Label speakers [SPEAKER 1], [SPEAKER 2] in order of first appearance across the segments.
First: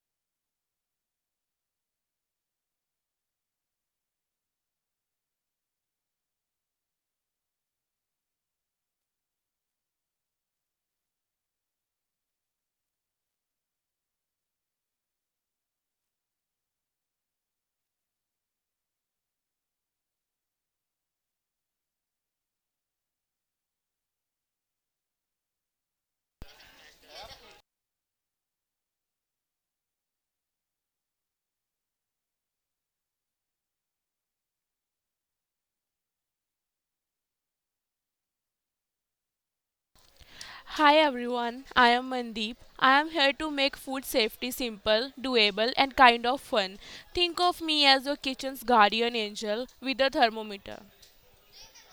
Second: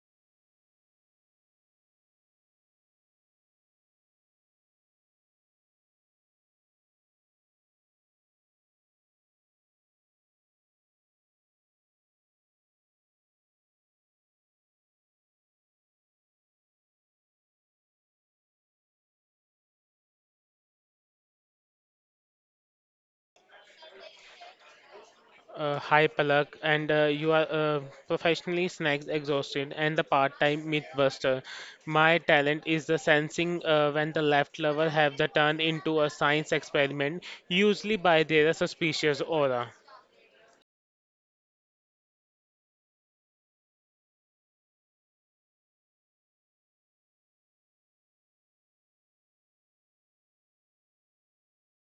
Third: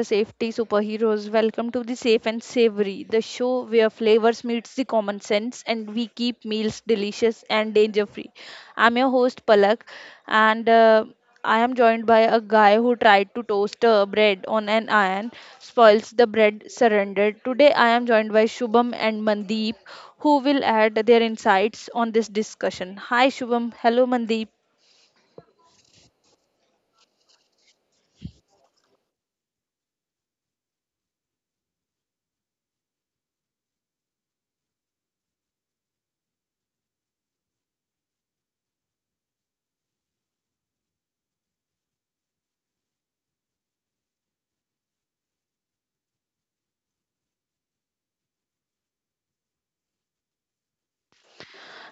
[SPEAKER 1] the safety superheroes. Welcome to the Safe and Savory, the show where flavors meets the common sense and we keep meals delicious and danger free. I'm your host Palak, and I am joined by a guy who tried to toast bread on an iron, spoils the bread, surrendered. Today, I am joined by Shubham and Mandeep, who will add their insights on this discussion. Hi, Shubham. Hello, Mandeep.
[SPEAKER 2] Hi Palak, and you are professionally snacks exhausted and the part-time mythbuster. My talent is the sensing when the left lover have the turn into a science experiment, usually by their suspicious aura.
[SPEAKER 3] Hi everyone, I am Mandeep. I am here to make food safety simple, doable, and kind of fun. Think of me as your kitchen's guardian angel with a thermometer.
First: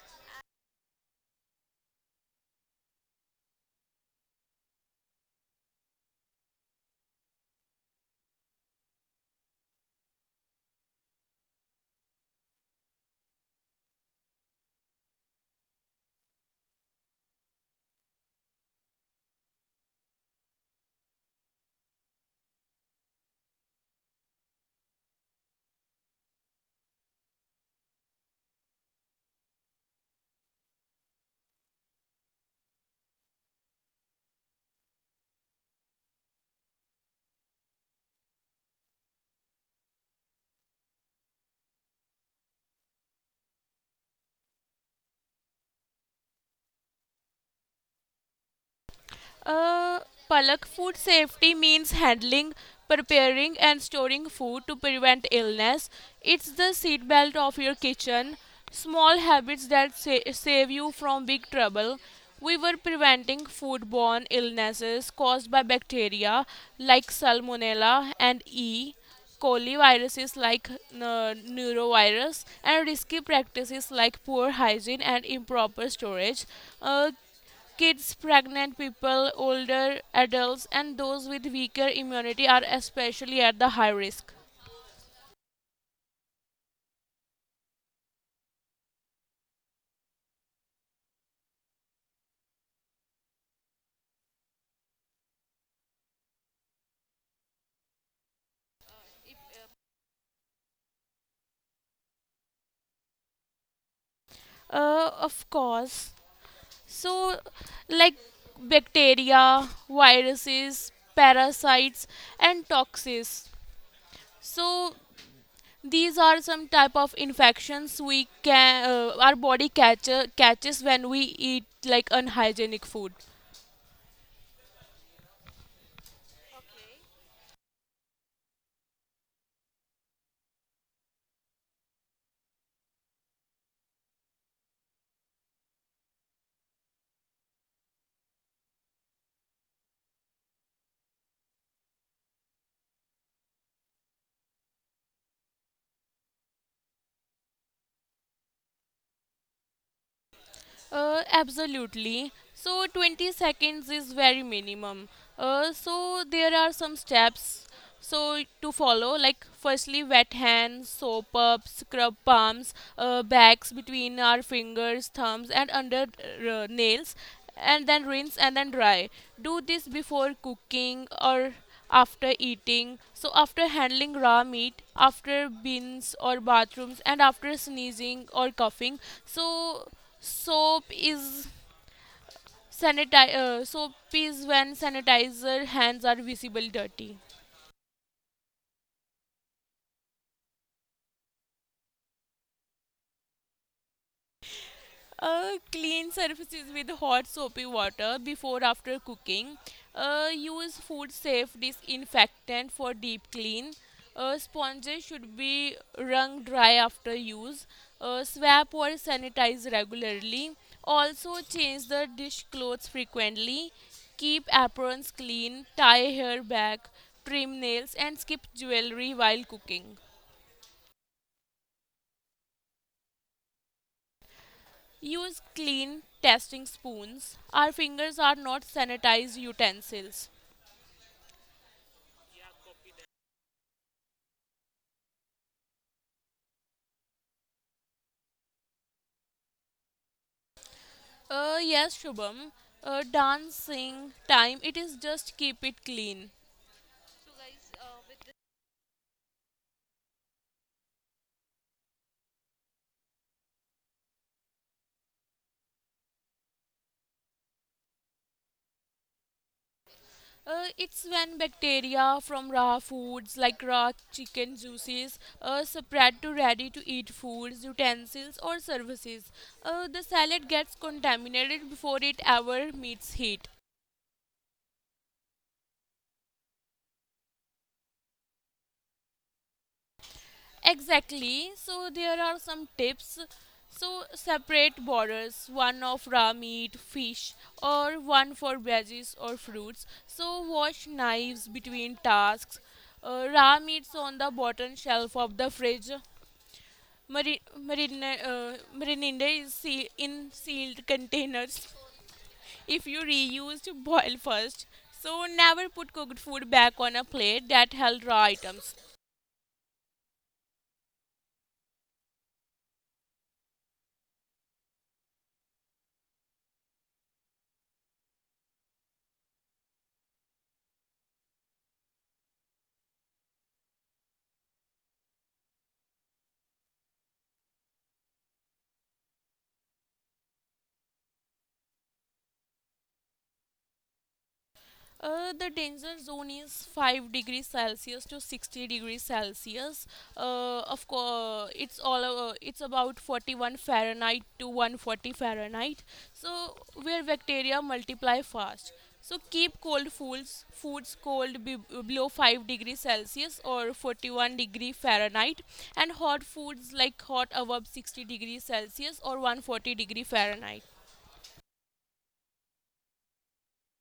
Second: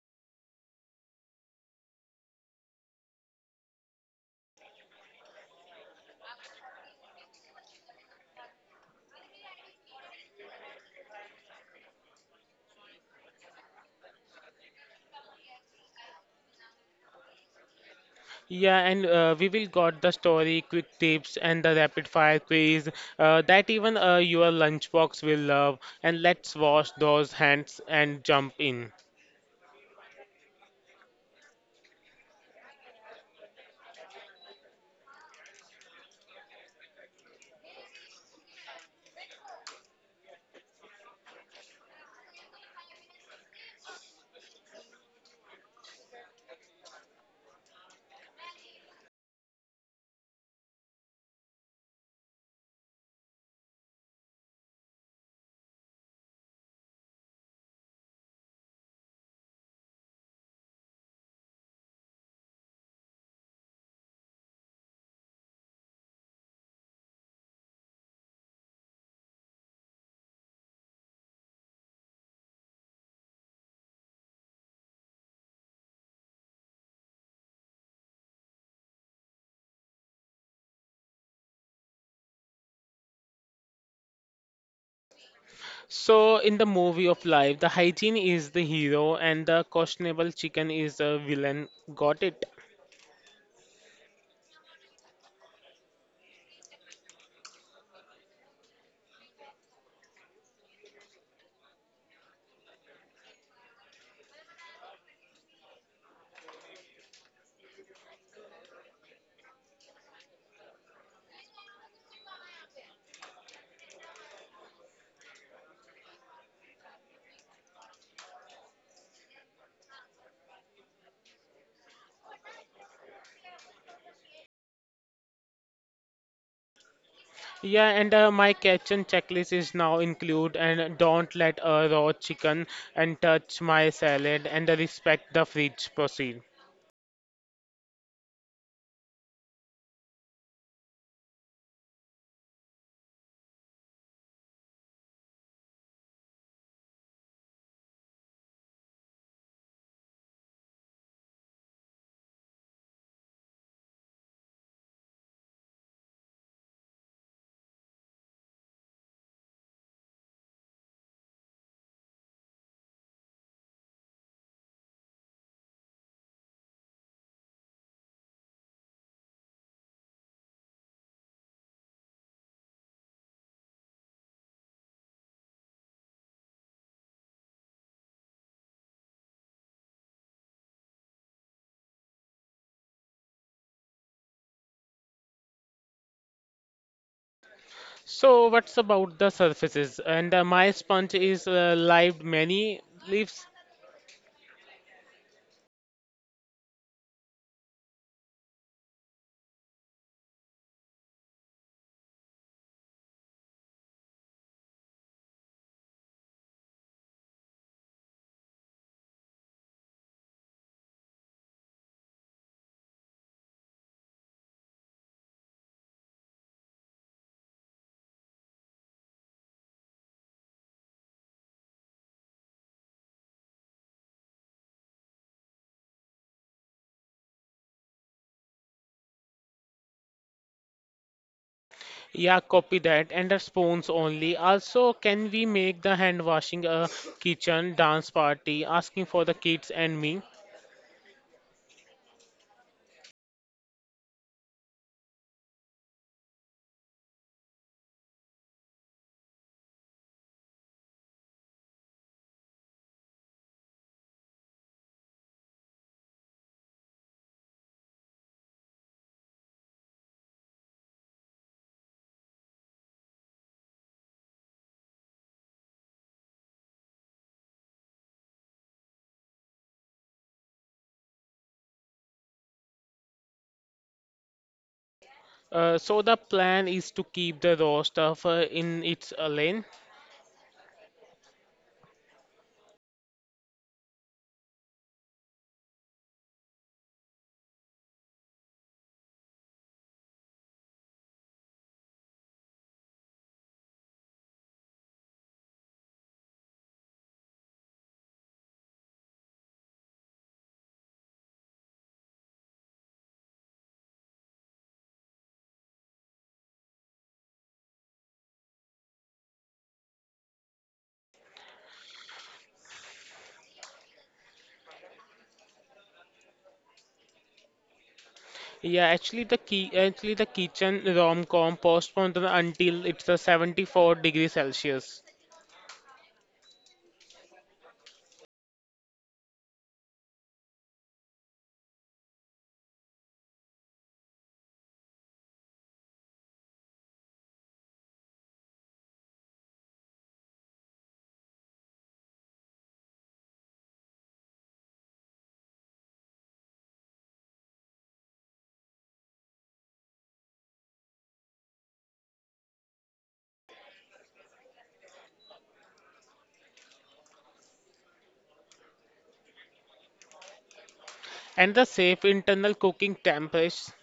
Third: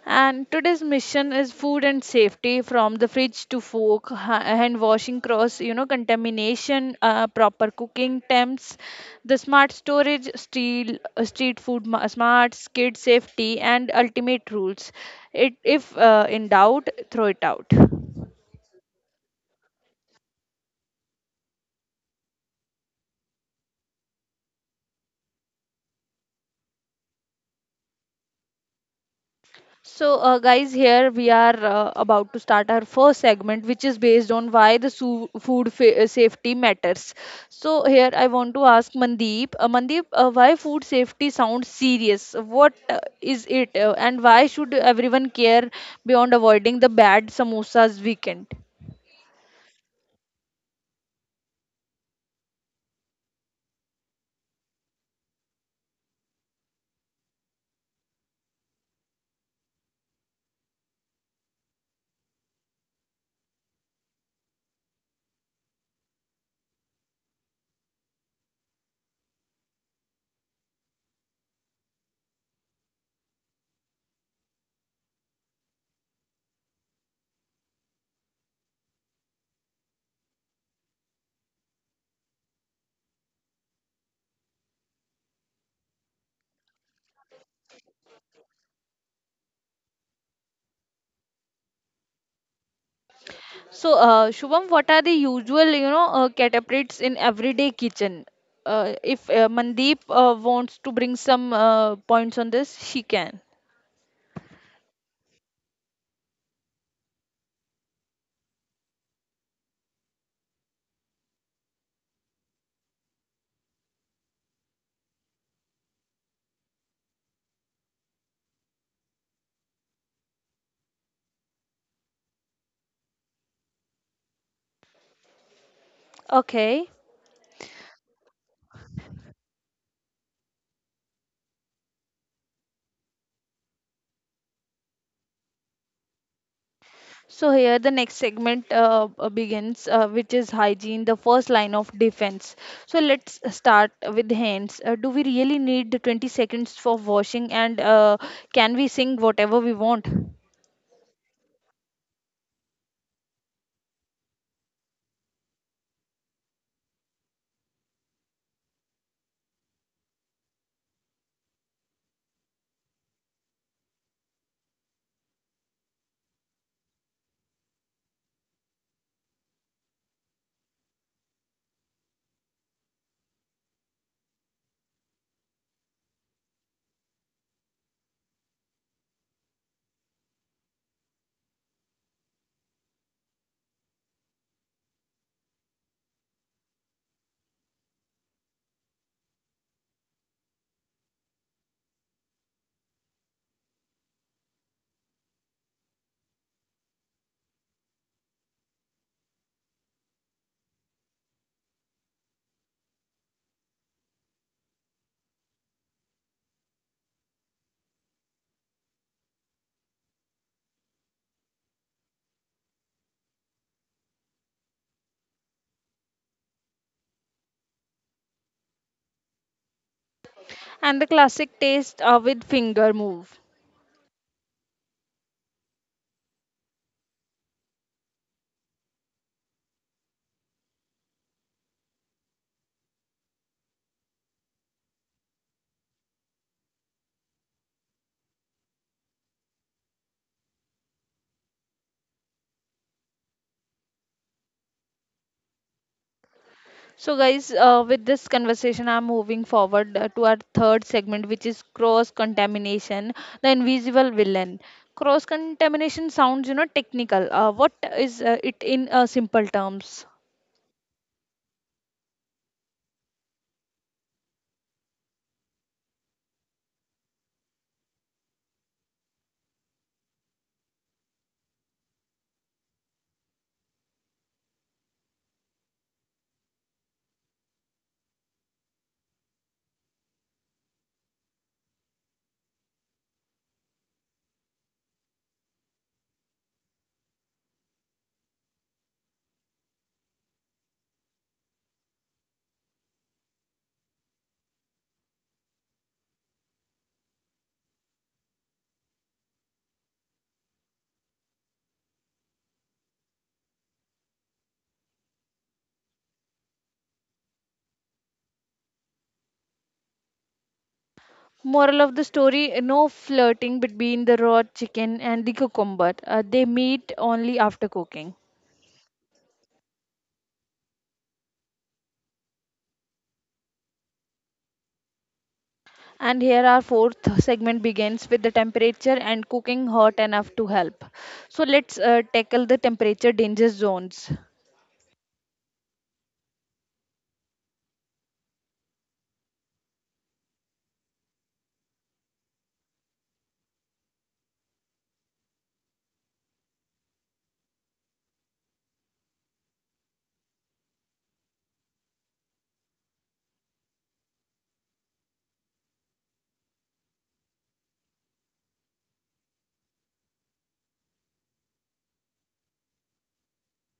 [SPEAKER 1] And today's mission is food and safety from the fridge to fork, hand washing cross, contamination, proper cooking temps, the smart storage, steel, street food smarts, kid safety, and ultimate rules. If in doubt, throw it out.
[SPEAKER 2] Yeah, and we will got the story, quick tips, and the rapid fire quiz that even your lunchbox will love. And let's wash those hands and jump in.
[SPEAKER 1] So, guys, here we are about to start our first segment, which is based on why the safety matters. So, here I want to ask Mandeep, why food safety sounds serious? What is it, and why should everyone care beyond avoiding the bad samosas weekend?
[SPEAKER 3] Uh, Palak, food safety means handling, preparing, and storing food to prevent illness. It's the seatbelt of your kitchen. Small habits that save you from big trouble. We were preventing foodborne illnesses caused by bacteria like Salmonella and E. coli, viruses like neurovirus, and risky practices like poor hygiene and improper storage. Uh, Kids, pregnant people, older adults, and those with weaker immunity are especially at the high risk.
[SPEAKER 2] So, in the movie of life, the hygiene is the hero and the questionable chicken is the villain. Got it?
[SPEAKER 1] So, Shubham, what are the usual, catapults in everyday kitchen? If Mandeep wants to bring some points on this, she can.
[SPEAKER 3] Of course. So, like bacteria, viruses, parasites, and toxins. So, these are some type of infections we can catches when we eat like unhygienic food.
[SPEAKER 1] Okay.
[SPEAKER 2] Yeah, and my kitchen checklist is now include and don't let a raw chicken and touch my salad and respect the fridge. Proceed.
[SPEAKER 1] So here the next segment begins, which is hygiene, the first line of defense. So let's start with hands. Do we really need the 20 seconds for washing, and can we sing whatever we want?
[SPEAKER 3] Absolutely. So 20 seconds is very minimum. So there are some steps so to follow, like firstly wet hands, soap up, scrub palms, backs, between our fingers, thumbs, and under nails, and then rinse, and then dry. Do this before cooking or after eating, so after handling raw meat, after bins or bathrooms, and after sneezing or coughing. So soap is sanitize. Soap is when sanitizer hands are visible dirty.
[SPEAKER 2] So, what's about the surfaces? And my sponge is live many leaves.
[SPEAKER 3] Clean surfaces with hot soapy water before after cooking. Use food safe disinfectant for deep clean. Sponges should be wrung dry after use. Swap or sanitize regularly. Also change the dish clothes frequently. Keep aprons clean. Tie hair back. Trim nails and skip jewelry while cooking.
[SPEAKER 1] And the classic taste with finger move.
[SPEAKER 3] Use clean testing spoons. Our fingers are not sanitized utensils.
[SPEAKER 2] Yeah, copy that. And the spoons only. Also, can we make the hand washing a kitchen dance party asking for the kids and me?
[SPEAKER 3] Yes, Shubham. Dancing time, it is, just keep it clean.
[SPEAKER 1] So guys, with this conversation, I'm moving forward to our third segment, which is cross contamination, the invisible villain. Cross contamination sounds technical. What is it in simple terms?
[SPEAKER 3] It's when bacteria from raw foods like raw chicken juices spread to ready to eat foods, utensils, or services. The salad gets contaminated before it ever meets heat.
[SPEAKER 2] So the plan is to keep the raw stuff in its lane.
[SPEAKER 3] Exactly. So there are some tips. So separate borders, one of raw meat, fish, or one for veggies or fruits. So wash knives between tasks. Raw meats on the bottom shelf of the fridge. Marinade is in sealed containers. If you reused, boil first. So never put cooked food back on a plate that held raw items.
[SPEAKER 1] Moral of the story no flirting between the raw chicken and the cucumber. They meet only after cooking.
[SPEAKER 2] Yeah, actually the key actually the kitchen rom-com postponed until it's 74 degrees Celsius
[SPEAKER 1] And here our fourth segment begins with the temperature and cooking hot enough to help. So let's tackle the temperature danger zones.
[SPEAKER 3] The danger zone is 5 degrees Celsius to 60 degrees Celsius. Of course, it's all it's about 41 Fahrenheit to 140 Fahrenheit. So where bacteria multiply fast. So keep cold foods cold below 5 degrees Celsius or 41-degree Fahrenheit, and hot foods like hot above 60 degrees Celsius or 140-degree Fahrenheit.
[SPEAKER 2] and the safe internal cooking temps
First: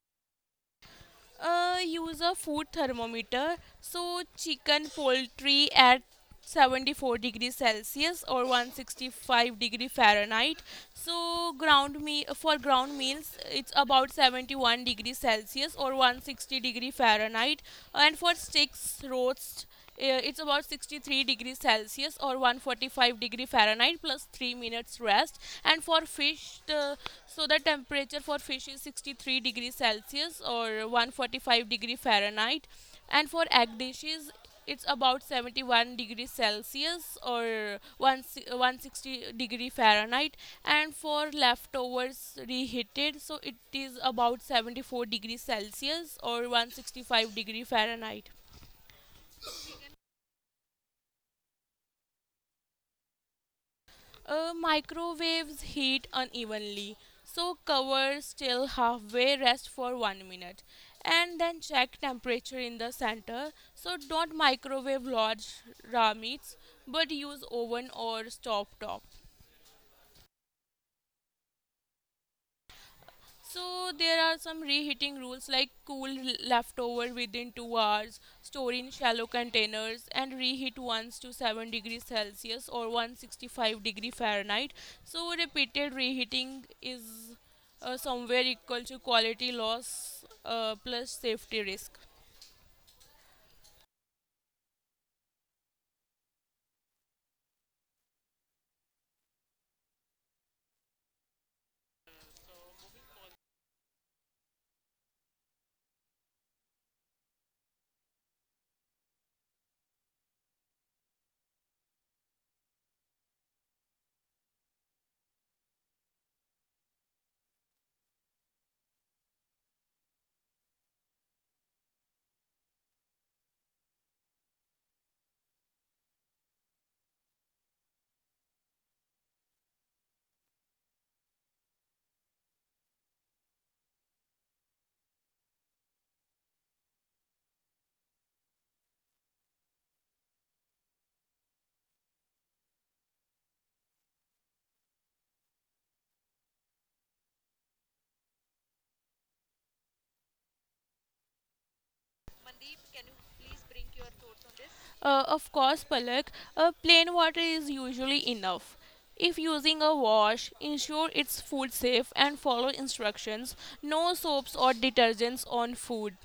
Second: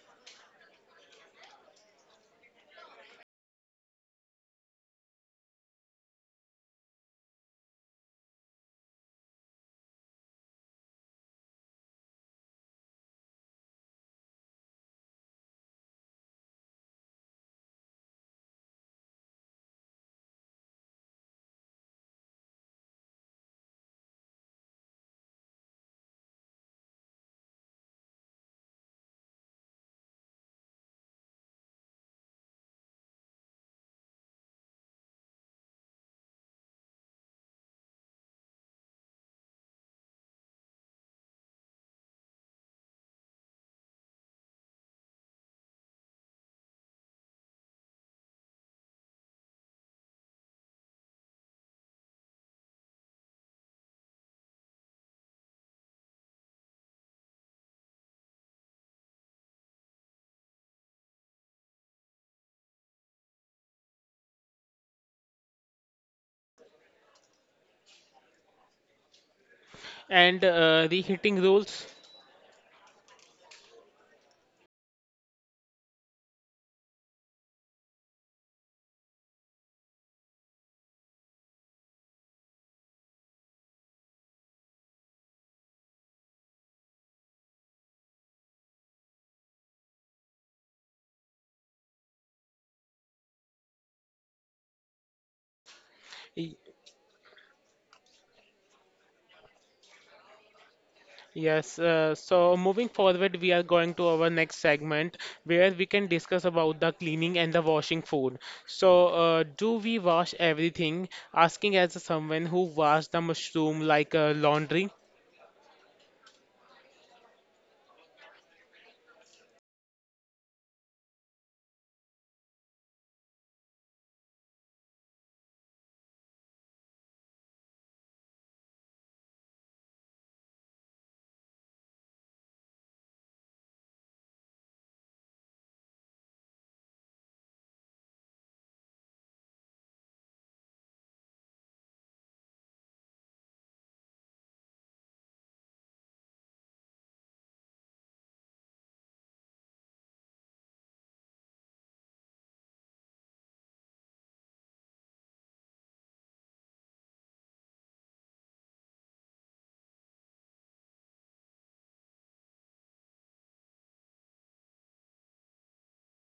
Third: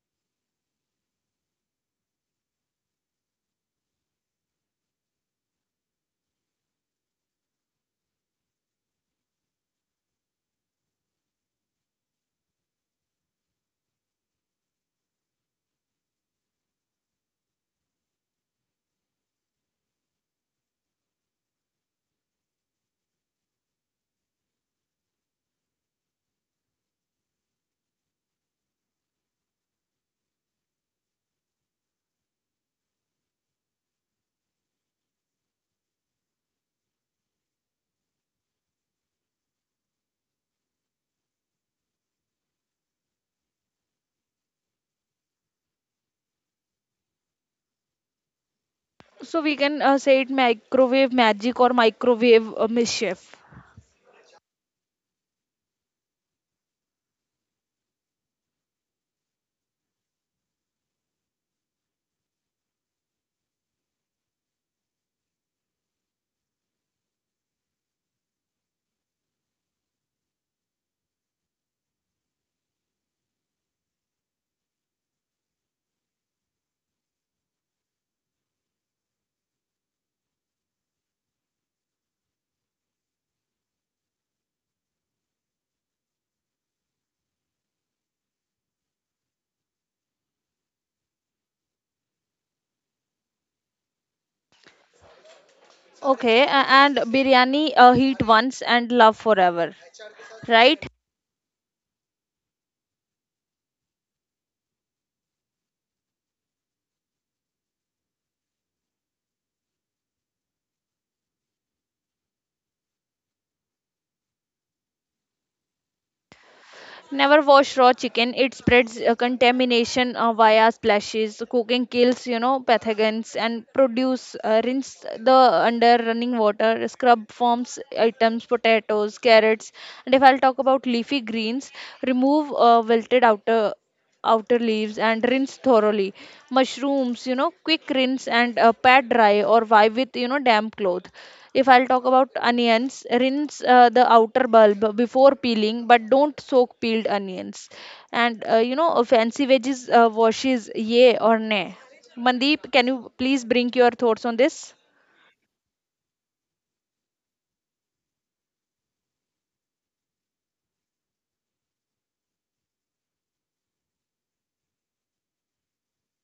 [SPEAKER 3] Use a food thermometer. So chicken poultry at 74 degrees Celsius or 165-degree Fahrenheit. So ground me for ground meals, it's about 71 degrees Celsius or 160-degree Fahrenheit. And for sticks roast, it's about 63 degrees Celsius or 145-degree Fahrenheit plus 3 minutes rest. And for fish, the temperature for fish is 63 degrees Celsius or 145-degree Fahrenheit. And for egg dishes, it's about 71 degrees Celsius or 160-degree Fahrenheit. And for leftovers reheated, so it is about 74 degrees Celsius or 165-degree Fahrenheit.
[SPEAKER 1] So we can say it microwave magic or microwave mischief.
[SPEAKER 3] Microwaves heat unevenly, so cover still halfway, rest for 1 minute, and then check temperature in the center. So don't microwave large raw meats, but use oven or stove top.
[SPEAKER 2] and reheating rules.
[SPEAKER 3] So there are some reheating rules like cool leftover within 2 hours, store in shallow containers, and reheat once to 7 degrees Celsius or 165-degree Fahrenheit. So repeated reheating is somewhere equal to quality loss plus safety risk.
[SPEAKER 1] Okay, and biryani heat once and love forever, right?
[SPEAKER 2] Yes, so moving forward, we are going to our next segment where we can discuss about the cleaning and the washing food. So, do we wash everything? Asking as someone who washed the mushroom like laundry,
[SPEAKER 1] Never wash raw chicken. It spreads contamination via splashes. Cooking kills, pathogens and produce. Rinse the under running water. Scrub forms items, potatoes, carrots. And if I'll talk about leafy greens, remove wilted outer leaves and rinse thoroughly. Mushrooms, quick rinse and pat dry or wipe with damp cloth. If I'll talk about onions, rinse the outer bulb before peeling, but don't soak peeled onions. And fancy veggies washes, yay or nay. Mandeep, can you please bring your thoughts on this?
[SPEAKER 3] Palak, plain water is usually enough. If using a wash, ensure it's food safe and follow instructions. No soaps or detergents on food.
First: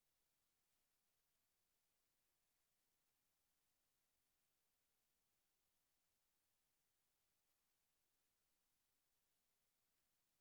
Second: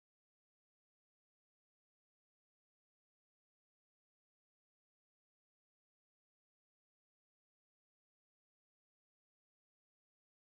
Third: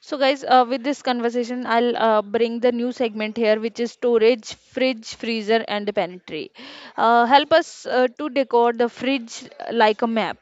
[SPEAKER 1] So, guys, with this conversation, I'll bring the new segment here, which is storage, fridge, freezer, and the pantry. Help us to decor the fridge like a map.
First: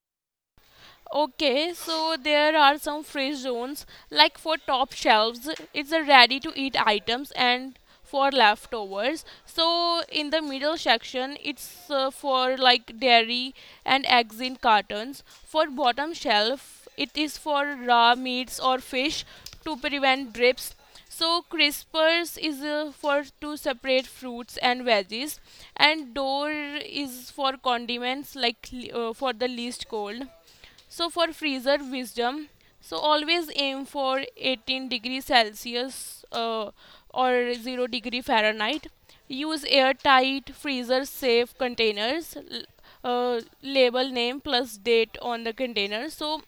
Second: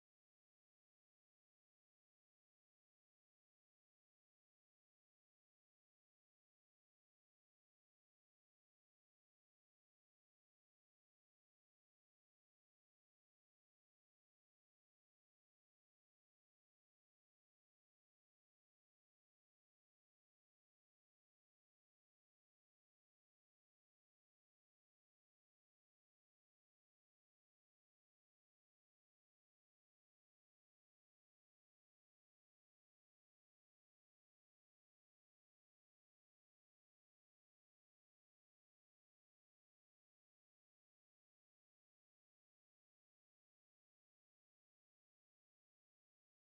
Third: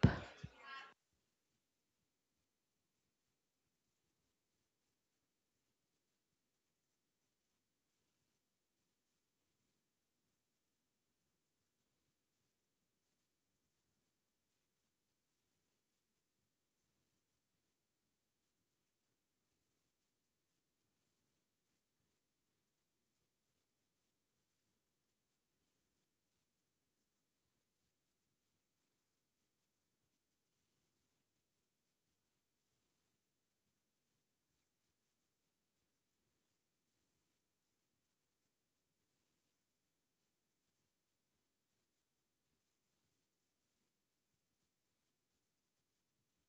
[SPEAKER 3] Okay, so there are some free zones, like for top shelves, it's a ready to eat items and for leftovers. So in the middle section, it's for like dairy and eggs in cartons. For bottom shelf, it is for raw meats or fish to prevent drips. So crispers is for to separate fruits and veggies, and door is for condiments, like for the least cold. So for freezer wisdom, so always aim for 18-degree Celsius uh, or 0-degree Fahrenheit. Use airtight freezer safe containers. Label name plus date on the container. So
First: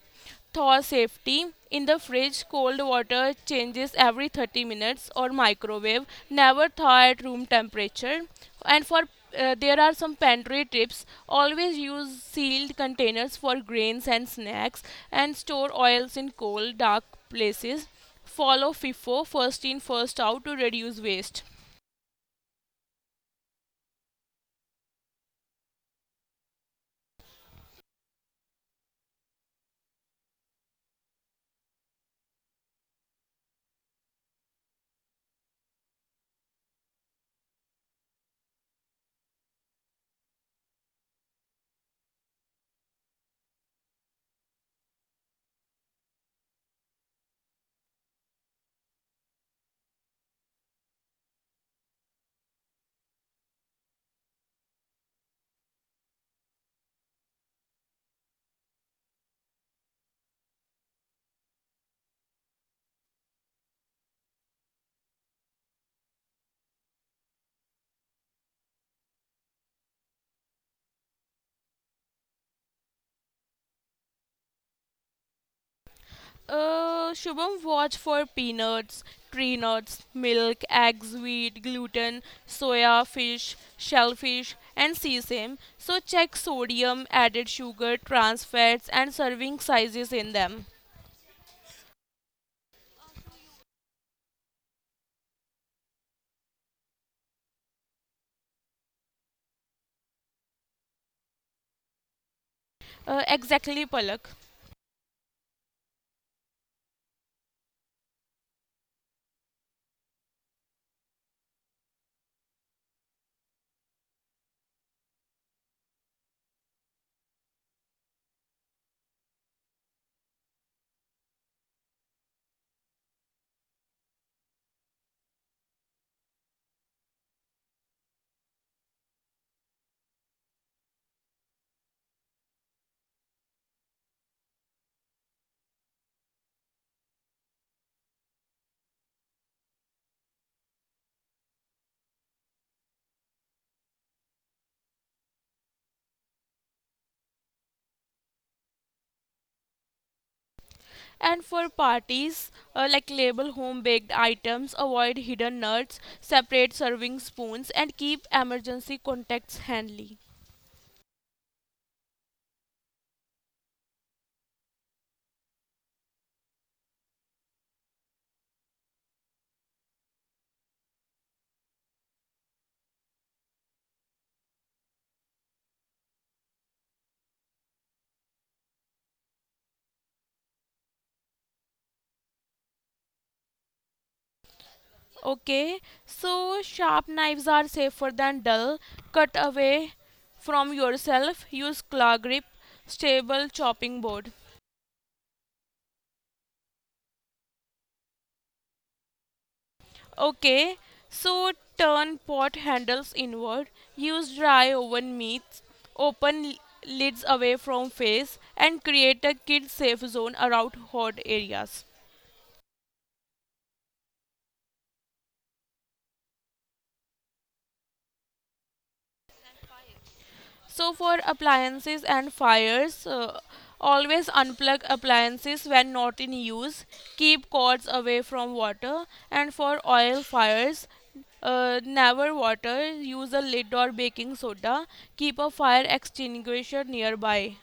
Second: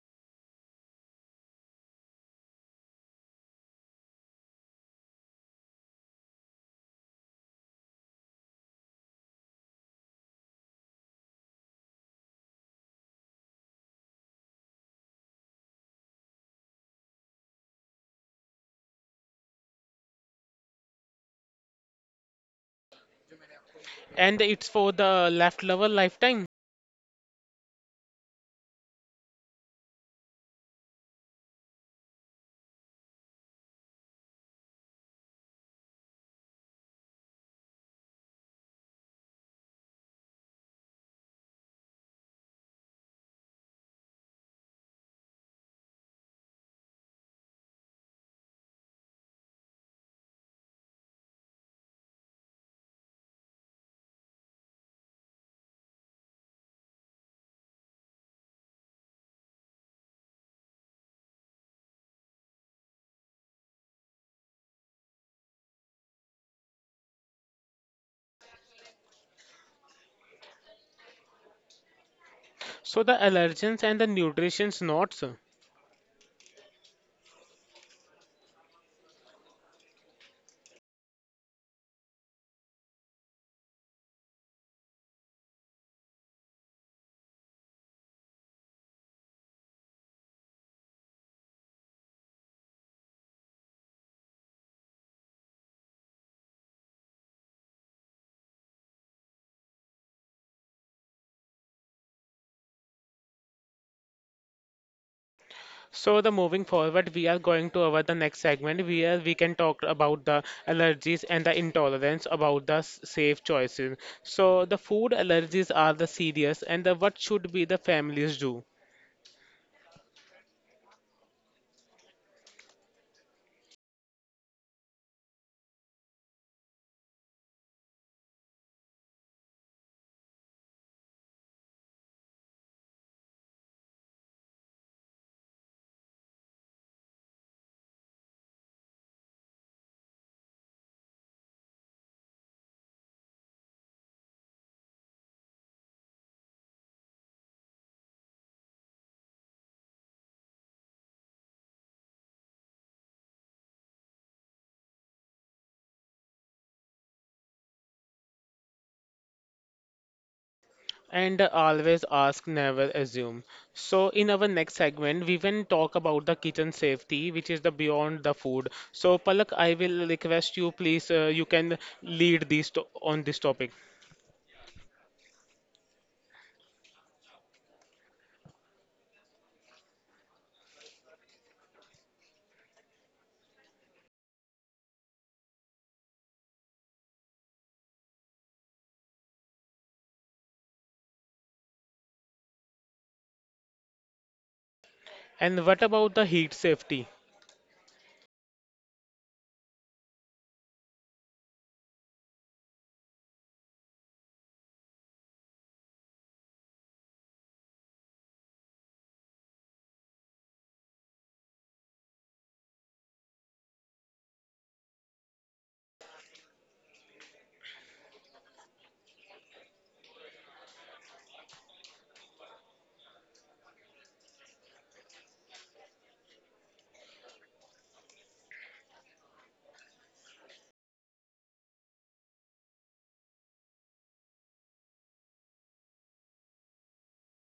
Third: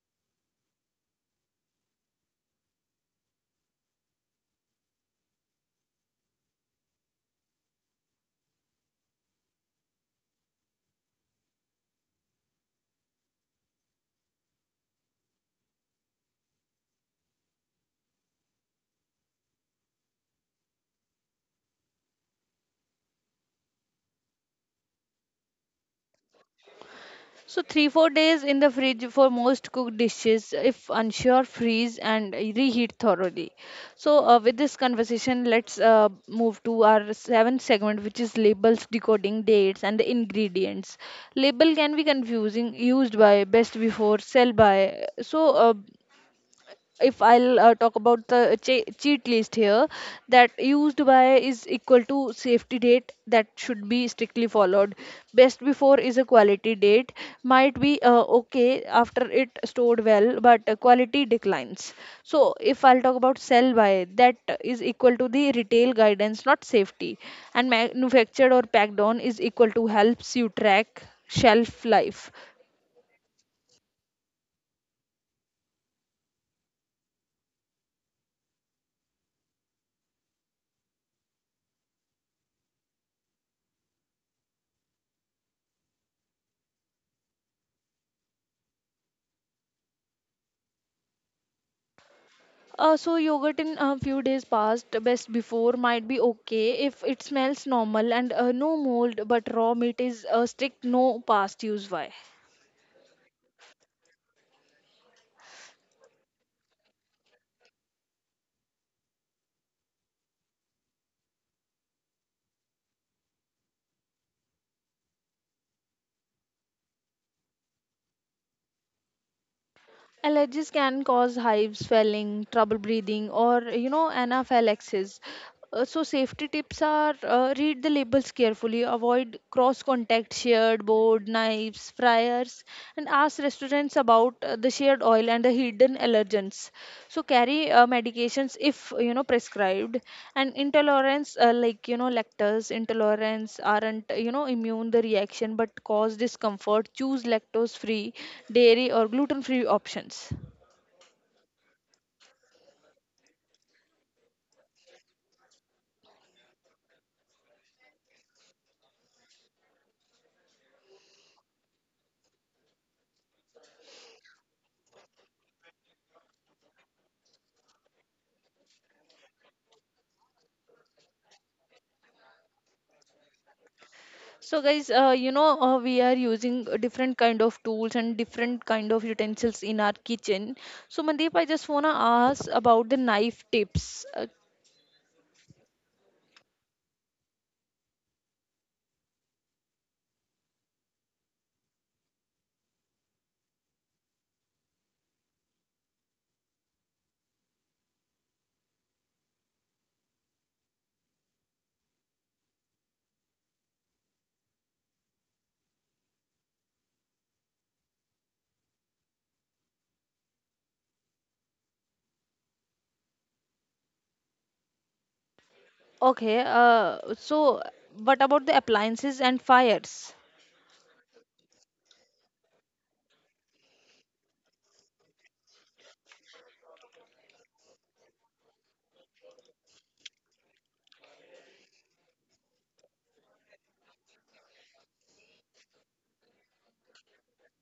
[SPEAKER 3] thaw safety in the fridge, cold water changes every 30 minutes or microwave. Never thaw at room temperature. And for There are some pantry tips. Always use sealed containers for grains and snacks, and store oils in cold, dark places. Follow FIFO, first in, first out, to reduce waste.
[SPEAKER 2] and it's for the leftover lifetime.
[SPEAKER 1] So, 3-4 days in the fridge for most cooked dishes. If unsure, freeze and reheat thoroughly. So, with this conversation, let's move to our seventh segment, which is labels, decoding dates, and the ingredients. Label can be confusing, used by, best before, sell by. So, if I'll talk about the cheat list here, that used by is equal to safety date that should be strictly followed. Best before is a quality date, might be okay after it stored well, but quality declines. So, if I'll talk about sell by, that is equal to the retail guidance, not safety. And manufactured or packed on is equal to helps you track shelf life.
[SPEAKER 2] So the allergens and the nutrition's not.
[SPEAKER 3] Shubham, watch for peanuts, tree nuts, milk, eggs, wheat, gluten, soya, fish, shellfish, and sesame. So check sodium, added sugar, trans fats, and serving sizes in them.
[SPEAKER 1] So yogurt in a few days past, best before might be okay if it smells normal and no mold, but raw meat is a strict no past use. Why?
[SPEAKER 3] Exactly, Palak.
[SPEAKER 2] So the moving forward, we are going to our the next segment where we can talk about the allergies and the intolerance about the safe choices. So the food allergies are the serious and the what should be the families do.
[SPEAKER 1] Allergies can cause hives, swelling, trouble breathing, or anaphylaxis. So, safety tips are read the labels carefully, avoid cross contact, shared board, knives, fryers, and ask restaurants about the shared oil and the hidden allergens. So, carry medications if prescribed, and intolerance lactose intolerance aren't immune the reaction but cause discomfort. Choose lactose free dairy or gluten free options.
[SPEAKER 3] And for parties, like label home baked items, avoid hidden nuts, separate serving spoons, and keep emergency contacts handy.
[SPEAKER 2] And always ask, never assume. So, in our next segment, we will talk about the kitchen safety, which is the beyond the food. So, Palak, I will request you, please, you can lead this to on this topic.
[SPEAKER 1] So guys, we are using different kind of tools and different kind of utensils in our kitchen. So Mandeep, I just want to ask about the knife tips.
[SPEAKER 3] Okay, so sharp knives are safer than dull. Cut away from yourself. Use claw grip, stable chopping board.
[SPEAKER 2] And what about the heat safety?
[SPEAKER 3] Okay, so turn pot handles inward. Use dry oven meats. Open lids away from face, and create a kid safe zone around hot areas.
[SPEAKER 1] Okay, so what about the appliances and fires?
[SPEAKER 3] So, for appliances and fires, always unplug appliances when not in use, keep cords away from water, and for oil fires, never water, use a lid or baking soda, keep a fire extinguisher nearby.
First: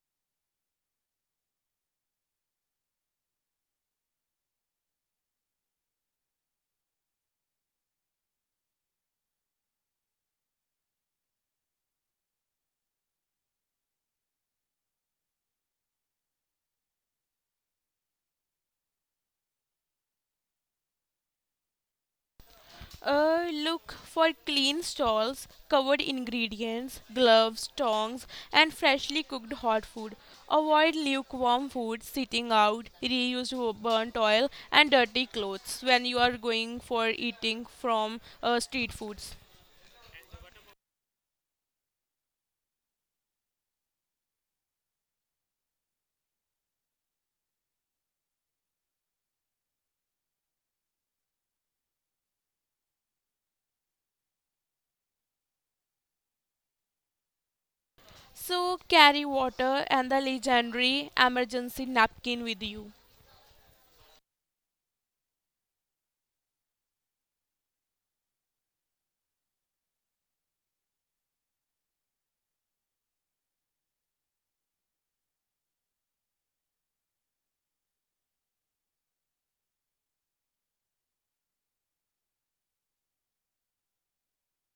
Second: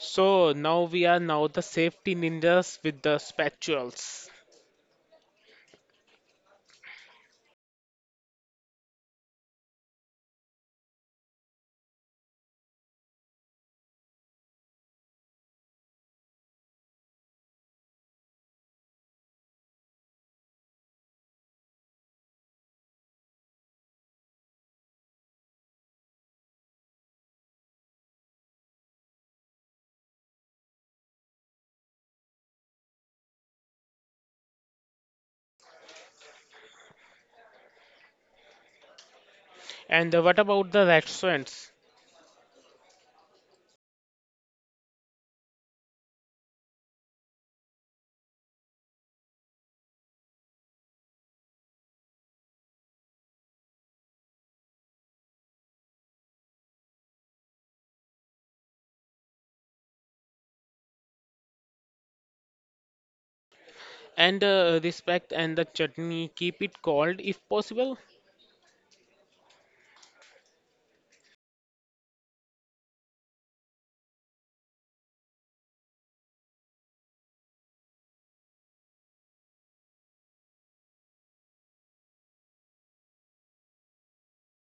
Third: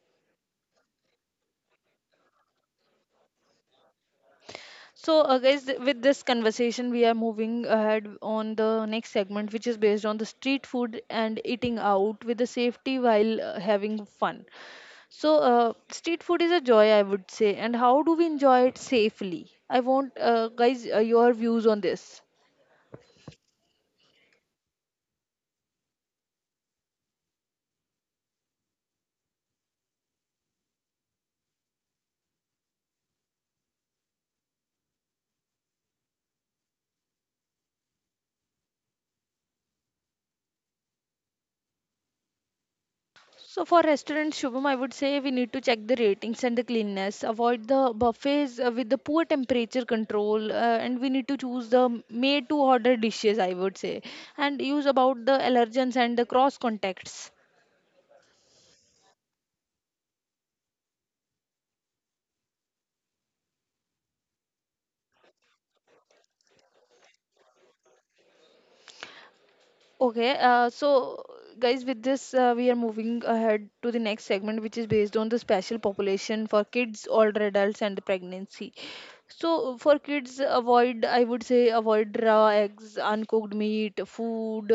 [SPEAKER 2] So now we are now the safety ninjas with the spatulas.
[SPEAKER 1] So guys, with this conversation we are moving ahead on the next segment which is based on the street food and eating out with the safety while having fun. So, street food is a joy, I would say. And how do we enjoy it safely? I want, guys, your views on this.
[SPEAKER 3] Look for clean stalls, covered ingredients, gloves, tongs, and freshly cooked hot food. Avoid lukewarm food, sitting out, reused burnt oil, and dirty clothes when you are going for eating from street foods.
[SPEAKER 2] And what about the restaurants?
[SPEAKER 1] So, for restaurants, Shubham, I would say we need to check the ratings and the cleanliness. Avoid the buffets with the poor temperature control, and we need to choose the made to order dishes, I would say, and use about the allergens and the cross contacts.
[SPEAKER 3] So, carry water and the legendary emergency napkin with you.
[SPEAKER 2] And respect and the chutney, keep it cold if possible.
[SPEAKER 1] Okay, so guys, with this, we are moving ahead to the next segment, which is based on the special population for kids, older adults, and pregnancy. So for kids, avoid I would say avoid raw eggs, uncooked meat, food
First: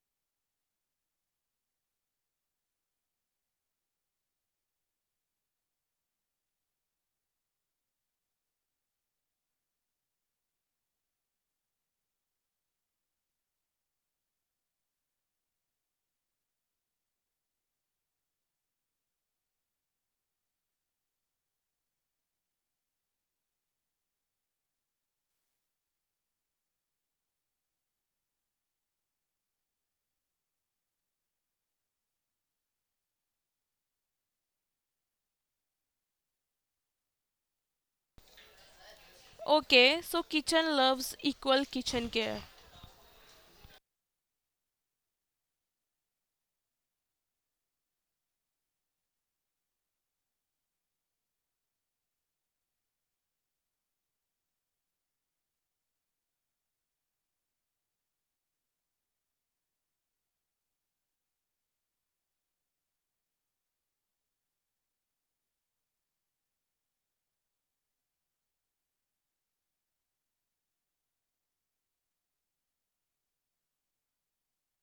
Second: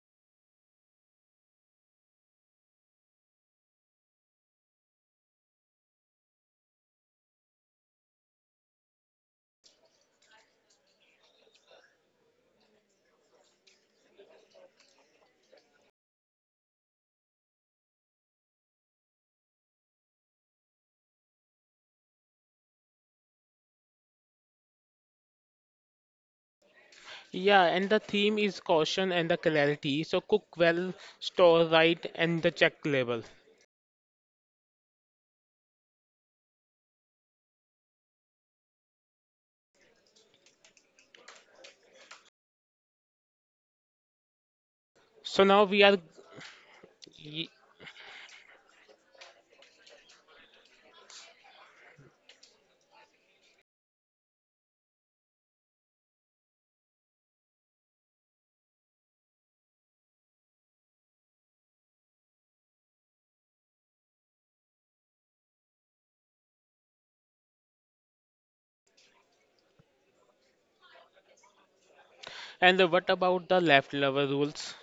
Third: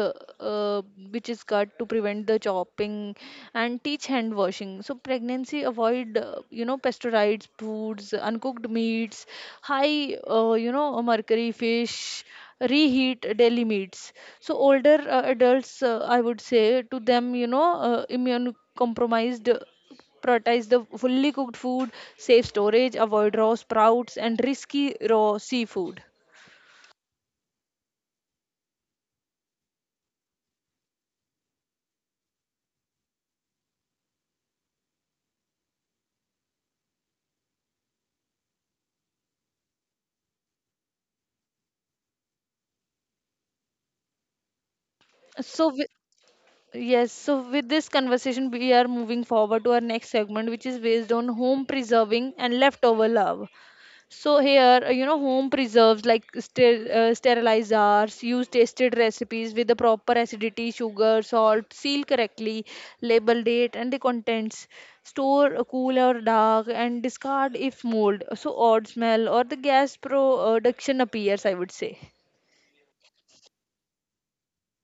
[SPEAKER 1] which is cut to prevent the chopping, and teach hand washing. So pregnancy, avoid pasteurized foods, uncooked meats, high mercury fish, reheat daily meats. So older adults, I would say to them, immune compromised. Prioritize the fully cooked food, save storage, avoid raw sprouts, and risky raw seafood.
[SPEAKER 2] Yeah, and the theme is caution and the clarity. So cook well, store right, and the check label.
[SPEAKER 3] Okay, so kitchen loves equal kitchen care.
[SPEAKER 2] So now
[SPEAKER 1] So,
[SPEAKER 2] we are.
[SPEAKER 1] wi- yes, so,
[SPEAKER 2] y-
[SPEAKER 1] with this conversation, we are moving forward to our next segment, which is based on home preserving and leftover love. So here, home preserves like sterilized jars, use tested recipes with the proper acidity, sugar, salt, seal correctly, label date and the contents, store cool or dark, and discard if mold. So odd smell or the gas production appears, I would say.
[SPEAKER 2] And what about the leftover rules?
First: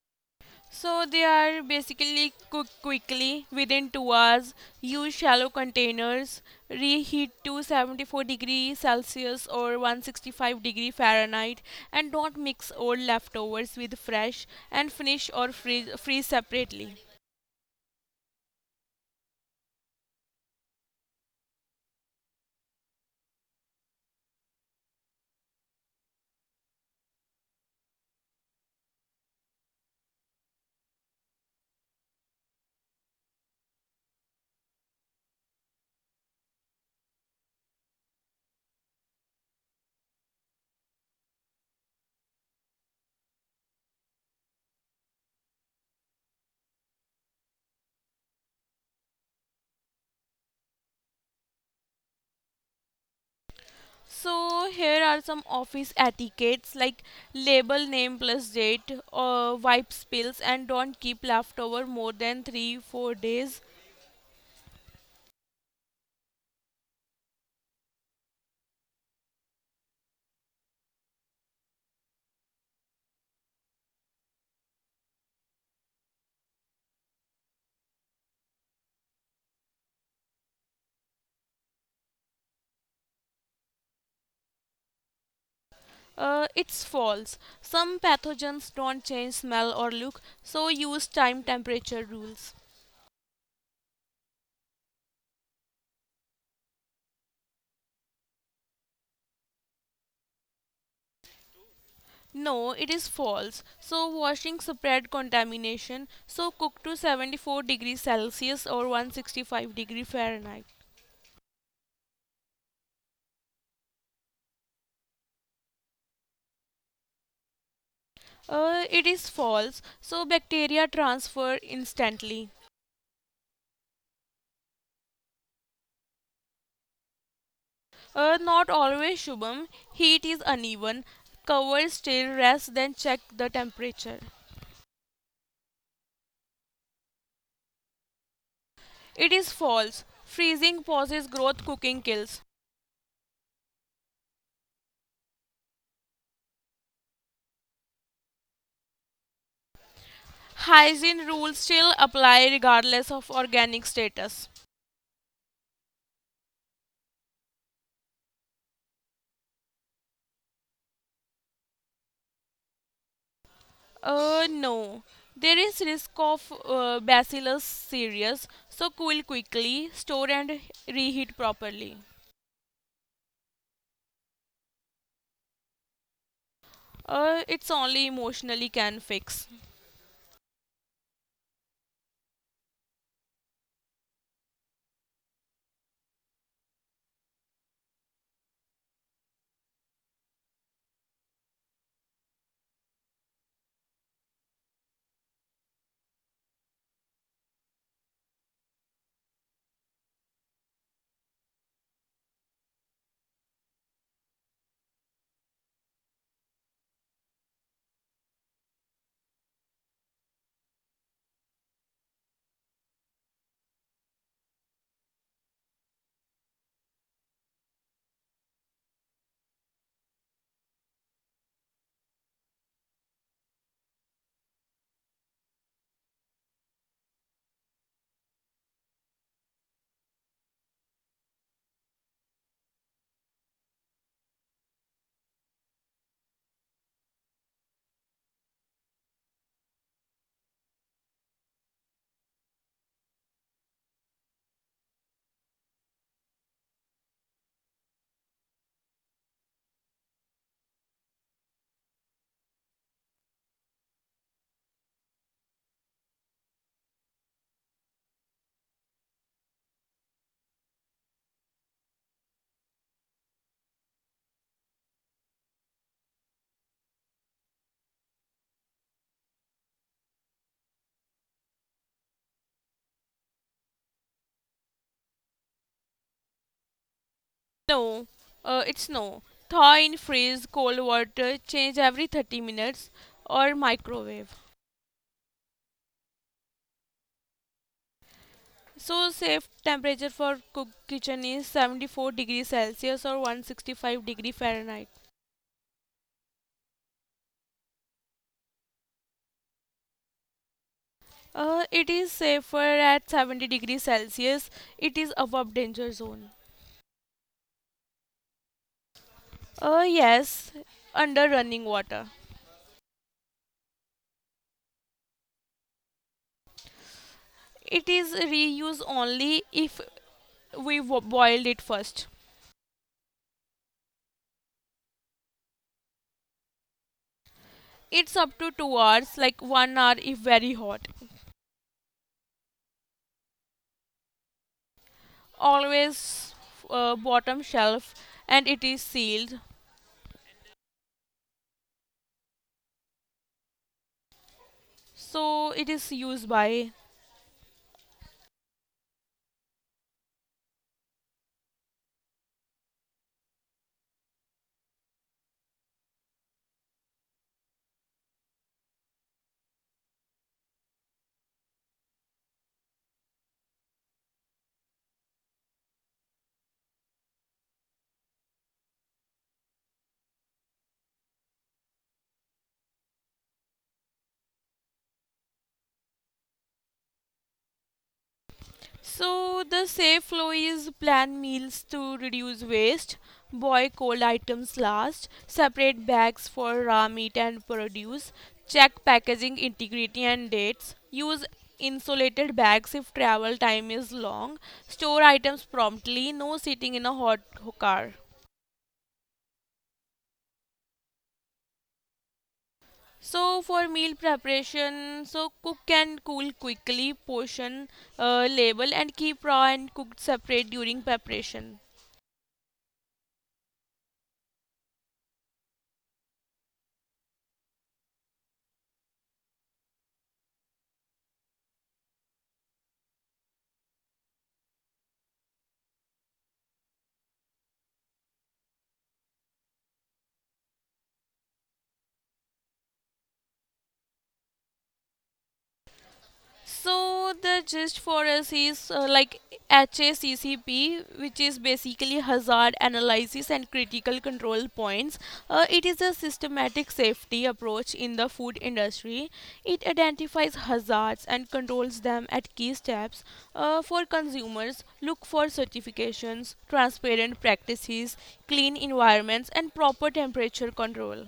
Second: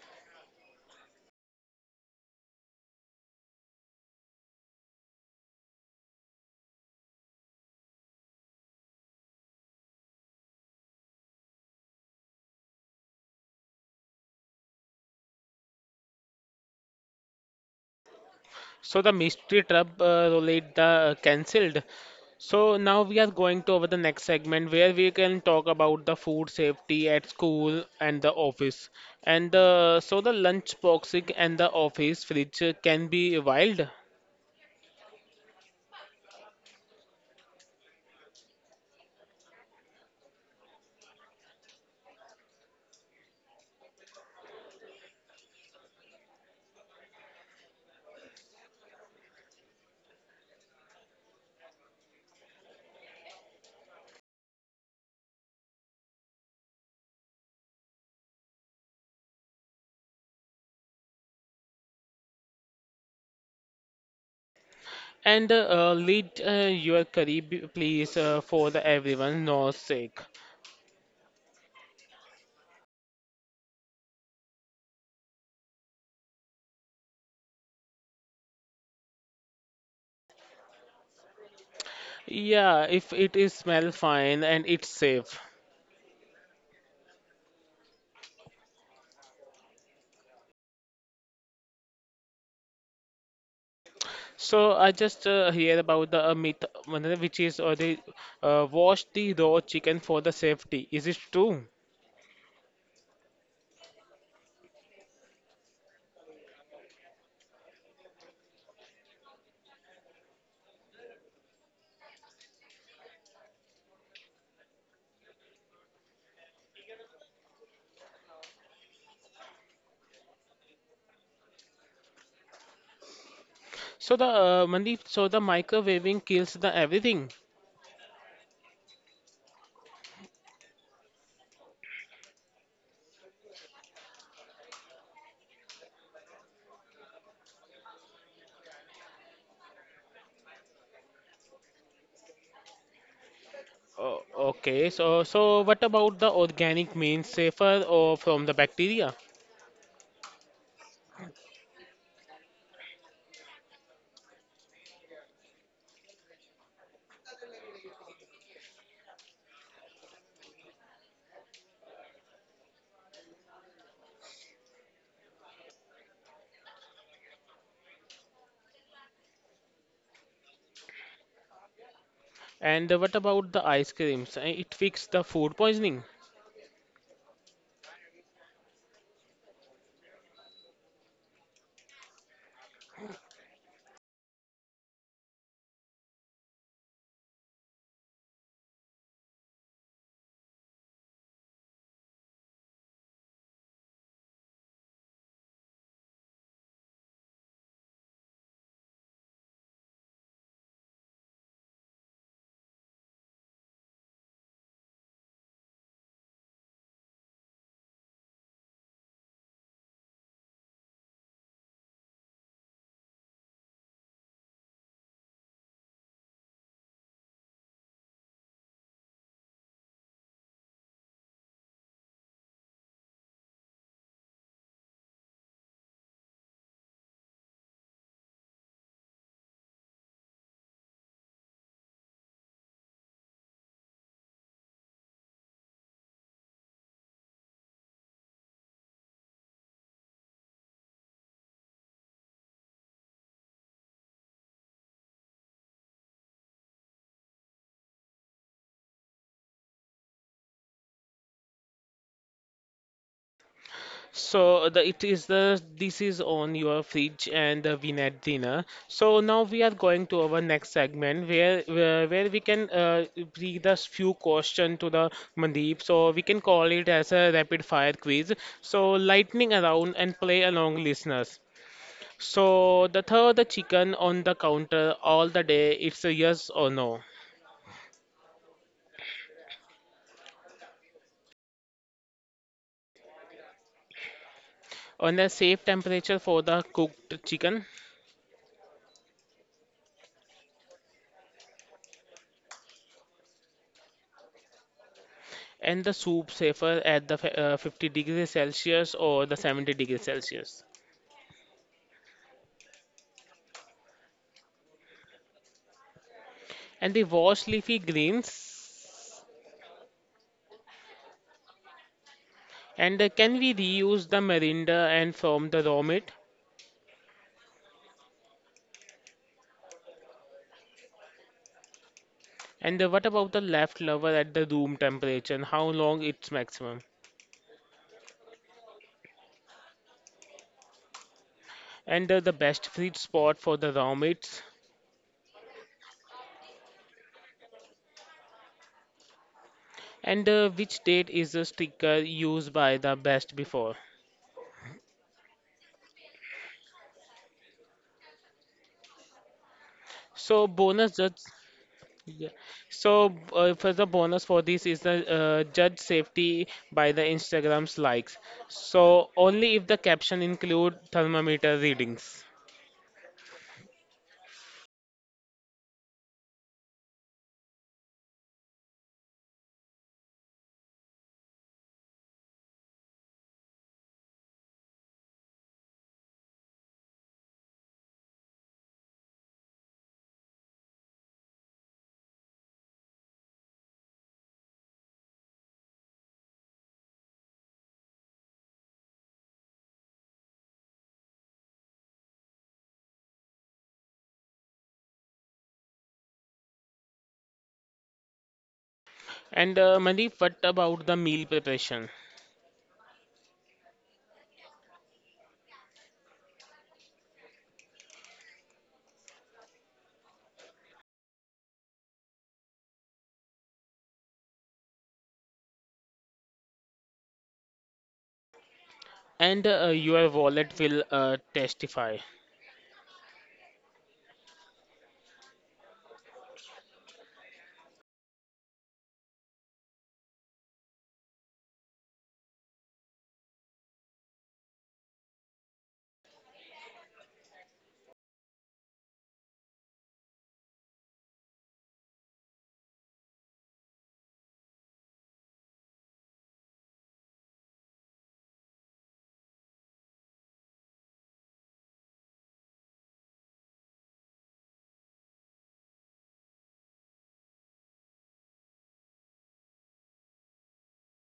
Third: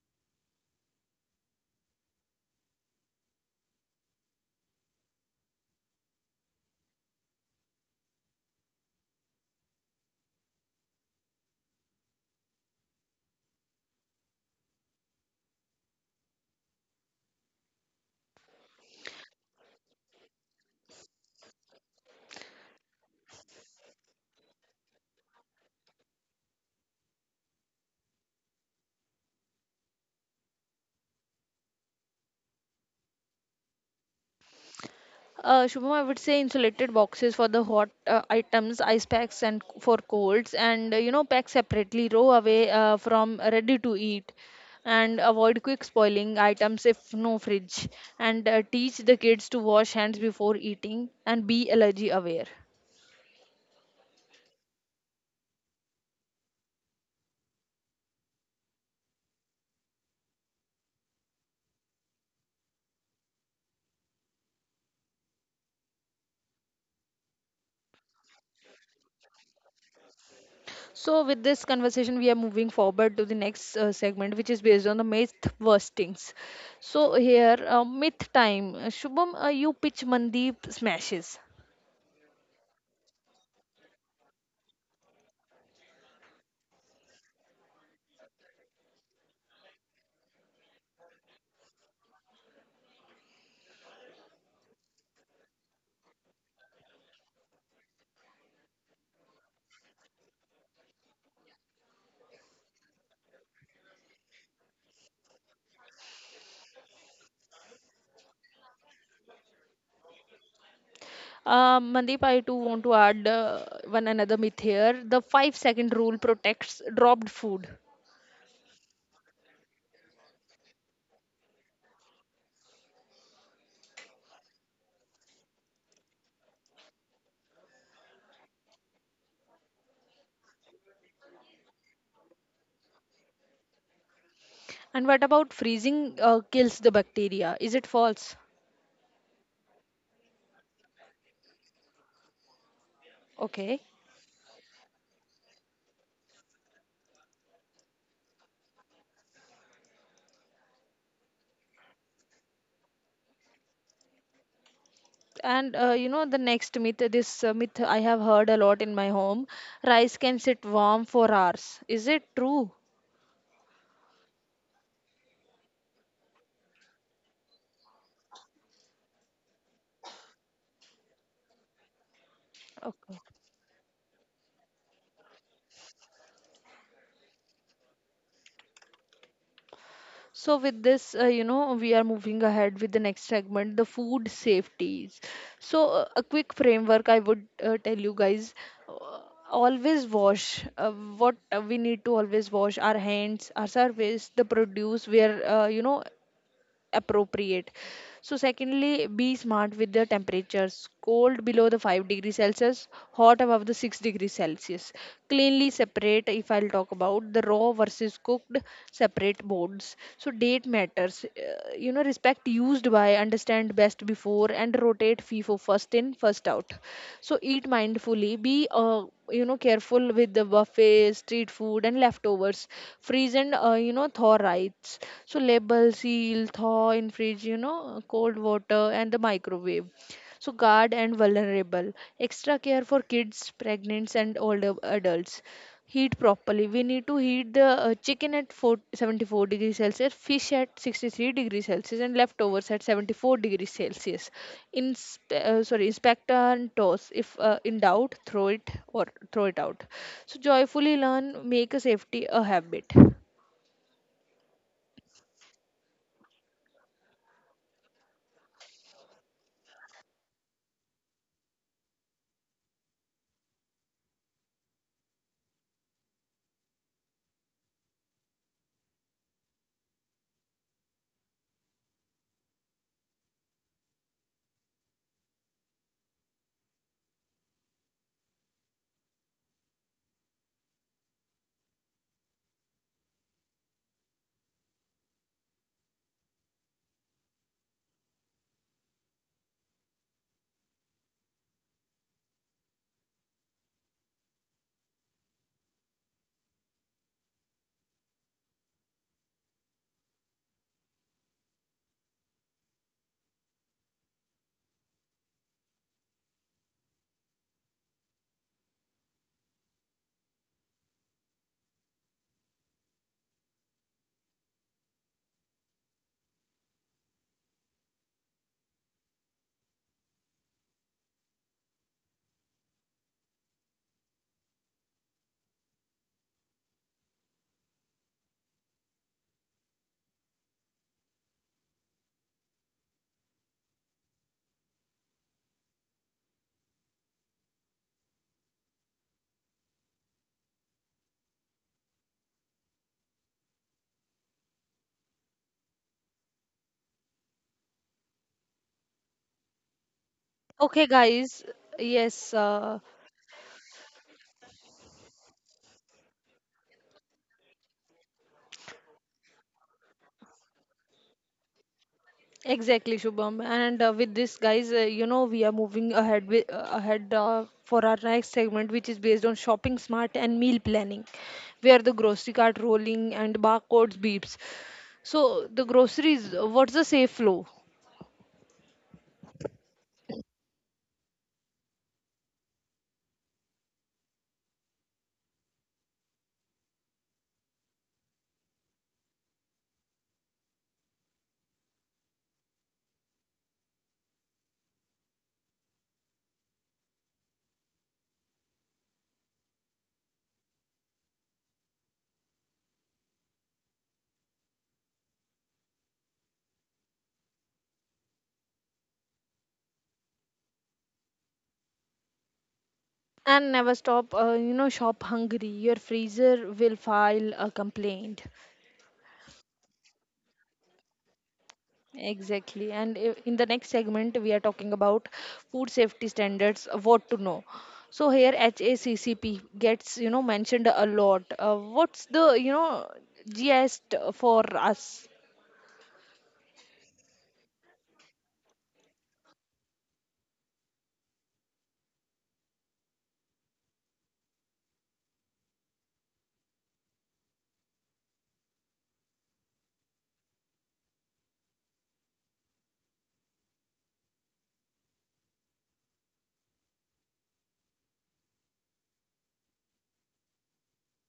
[SPEAKER 3] So they are basically cooked quickly within 2 hours. Use shallow containers. Reheat to 74 degree Celsius or 165-degree Fahrenheit, and don't mix old leftovers with fresh, and finish or freeze separately.
[SPEAKER 2] So the mystery trap roulette the cancelled. So now we are going to over the next segment where we can talk about the food safety at school and the office. And so the lunch boxing and the office fridge can be wild.
[SPEAKER 1] Shubham, I would say insulated boxes for the hot items, ice packs, and for colds, and pack separately, row away from ready to eat, and avoid quick spoiling items if no fridge, and teach the kids to wash hands before eating and be allergy aware.
[SPEAKER 3] So here are some office etiquettes like label name plus date, wipe spills, and don't keep leftover more than 3-4 days.
[SPEAKER 2] And lead your curry, please, for the everyone' knows sake.
[SPEAKER 1] So, with this conversation, we are moving forward to the next segment, which is based on the myth bustings. So, here, myth time. Shubham, you pitch Mandeep smashes.
[SPEAKER 2] Yeah, if it is smell fine and it's safe.
[SPEAKER 3] It's false. Some pathogens don't change smell or look, so use time temperature rules.
[SPEAKER 2] So I just hear about the myth, Manoj, which is they wash the raw chicken for the safety. Is it true?
[SPEAKER 3] No, it is false. So washing spread contamination, so cook to 74 degrees Celsius or 165-degree Fahrenheit.
[SPEAKER 1] Mandeep, I too want to add one another myth here. The 5-second rule protects dropped food.
[SPEAKER 3] It is false. So bacteria transfer instantly.
[SPEAKER 2] So the Mandeep, so the microwaving kills the everything.
[SPEAKER 3] Not always, Shubham. Heat is uneven. Cover still rest, then check the temperature.
[SPEAKER 1] And what about freezing kills the bacteria? Is it false?
[SPEAKER 3] It is false. Freezing pauses growth, cooking kills.
[SPEAKER 1] Okay.
[SPEAKER 2] Oh, okay. So what about the organic means safer or from the bacteria?
[SPEAKER 3] Hygiene rules still apply regardless of organic status.
[SPEAKER 1] And the next myth, this myth I have heard a lot in my home rice can sit warm for hours. Is it true?
[SPEAKER 3] No. There is risk of Bacillus cereus, so cool quickly, store, and reheat properly.
[SPEAKER 2] And what
[SPEAKER 1] Okay.
[SPEAKER 2] about the ice creams? It fixes the food poisoning.
[SPEAKER 3] It's only emotionally can fix.
[SPEAKER 1] So, with this, we are moving ahead with the next segment, the food safeties. So, a quick framework I would tell you guys uh, always wash what we need to always wash our hands, our surface, the produce where, appropriate. So secondly be smart with the temperatures, cold below the 5-degree celsius, hot above the 6-degree celsius. Cleanly separate, if I'll talk about the raw versus cooked, separate boards. So date matters, respect used by, understand best before and rotate fee for first in first out. So eat mindfully, be careful with the buffets, street food and leftovers. Freeze and thaw rights. So label, seal, thaw in fridge, cold water and the microwave. So guard and vulnerable, extra care for kids, pregnant and older adults. Heat properly, we need to heat the chicken at 474 74 degrees celsius, fish at 63 degrees celsius and leftovers at 74 degrees celsius. In sorry, inspect and toss if in doubt throw it out. So joyfully learn, make a safety a habit.
[SPEAKER 2] So the it is the this is on your fridge and the win dinner. So now we are going to our next segment where we can read a few question to the Mandeep. So we can call it as a rapid fire quiz. So lightning around and play along, listeners. So the third the chicken on the counter all the day. It's a yes or no
[SPEAKER 3] No, it's no. Thaw in freeze, cold water, change every 30 minutes or microwave.
[SPEAKER 2] on a safe temperature for the cooked chicken.
[SPEAKER 3] So safe temperature for cook kitchen is 74 degrees Celsius or 165-degree Fahrenheit.
[SPEAKER 2] And the soup safer at the 50 degrees Celsius or the 70 degrees Celsius.
[SPEAKER 3] It is safer at 70 degrees Celsius. It is above danger zone.
[SPEAKER 2] And they wash leafy greens.
[SPEAKER 3] Yes, under running water.
[SPEAKER 2] And can we reuse the marinda and from the raw meat?
[SPEAKER 3] It is reuse only if we boiled it first.
[SPEAKER 2] And what about the leftover at the room temperature and how long it's maximum?
[SPEAKER 3] It's up to 2 hours, like 1 hour if very hot.
[SPEAKER 2] And the best fridge spot for the raw meats?
[SPEAKER 3] Always, bottom shelf, and it is sealed.
[SPEAKER 2] And which date is the sticker used by the best before?
[SPEAKER 3] So it is used by.
[SPEAKER 2] So
[SPEAKER 1] Okay
[SPEAKER 2] bonus judge.
[SPEAKER 1] guys,
[SPEAKER 2] Yeah.
[SPEAKER 1] yes
[SPEAKER 2] So, for the bonus for this is the judge safety by the Instagram's likes. So, only if the caption include thermometer readings.
[SPEAKER 1] Exactly, Shubham. And with this, guys, we are moving ahead with, ahead for our next segment, which is based on shopping smart and meal planning, where the grocery cart rolling and barcodes beeps. So the groceries, what's the safe flow?
[SPEAKER 3] So the safe flow is plan meals to reduce waste, boil cold items last, separate bags for raw meat and produce, check packaging integrity and dates, use insulated bags if travel time is long, store items promptly, no sitting in a hot car.
[SPEAKER 2] And Mandeep, what about the meal preparation?
[SPEAKER 3] So for meal preparation, so cook and cool quickly, portion, label, and keep raw and cooked separate during preparation.
[SPEAKER 1] And never stop, shop hungry. Your freezer will file a complaint.
[SPEAKER 2] And your wallet will testify.
[SPEAKER 1] Exactly. And in the next segment, we are talking about food safety standards, what to know. So here HACCP gets, mentioned a lot. What's the, GS for us?
[SPEAKER 3] So the gist for us is like HACCP, which is basically Hazard Analysis and Critical Control Points. It is a systematic safety approach in the food industry. It identifies hazards and controls them at key steps. For consumers, look for certifications, transparent practices, clean environments, and proper temperature control.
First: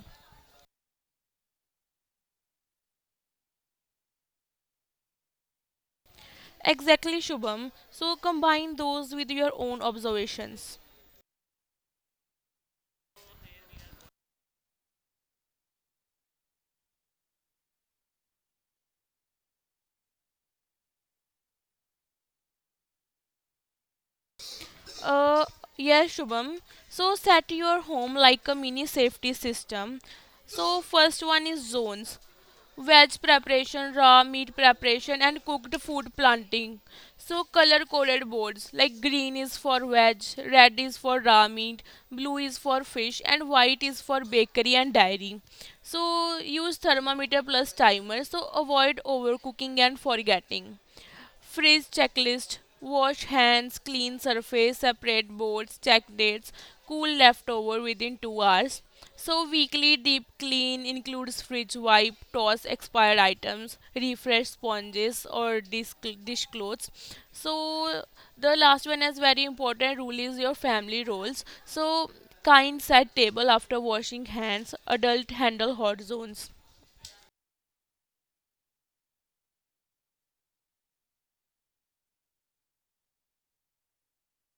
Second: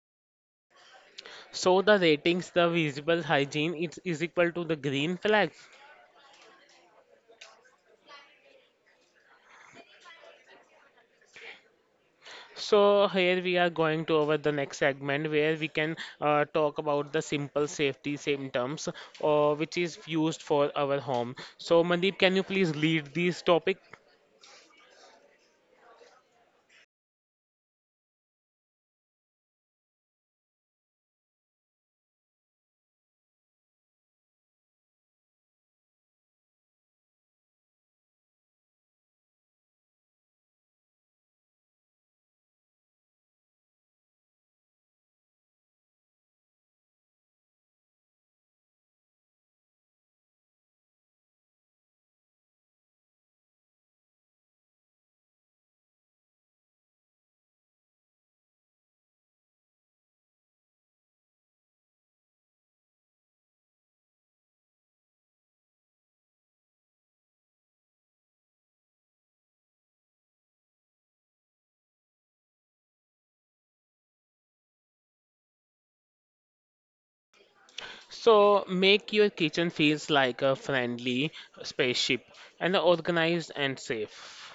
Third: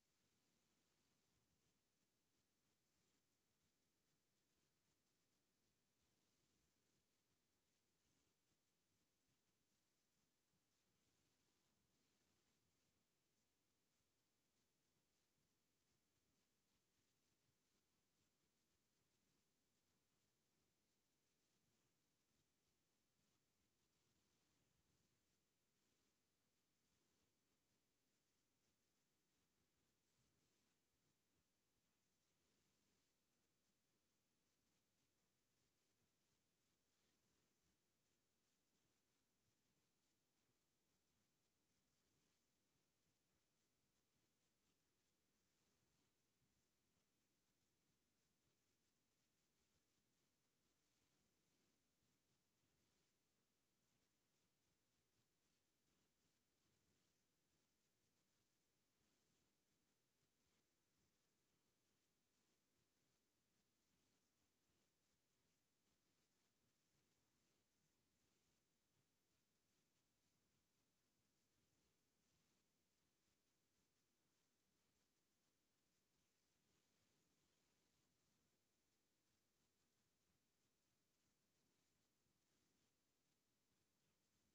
[SPEAKER 2] So the ratings, the visible hygiene is equal to the green flag.
[SPEAKER 3] Exactly, Shubham. So combine those with your own observations.
[SPEAKER 2] So here we are going to over the next segment where we can talk about the simple safety symptoms which is used for our home. So Mandeep, can you please lead this topic?
[SPEAKER 3] Uh, yes, Shubham. So set your home like a mini safety system. So first one is zones. Veg preparation, raw meat preparation, and cooked food planting. So color coded boards, like green is for veg, red is for raw meat, blue is for fish, and white is for bakery and dairy. So use thermometer plus timer. So avoid overcooking and forgetting. Freeze checklist: wash hands, clean surface, separate boards, check dates, cool leftover within 2 hours. So, weekly deep clean includes fridge wipe, toss expired items, refresh sponges or dish clothes. So, the last one is very important rule is your family roles. So, kind set table after washing hands, adult handle hot zones.
[SPEAKER 2] So make your kitchen feels like a friendly spaceship and organized and safe.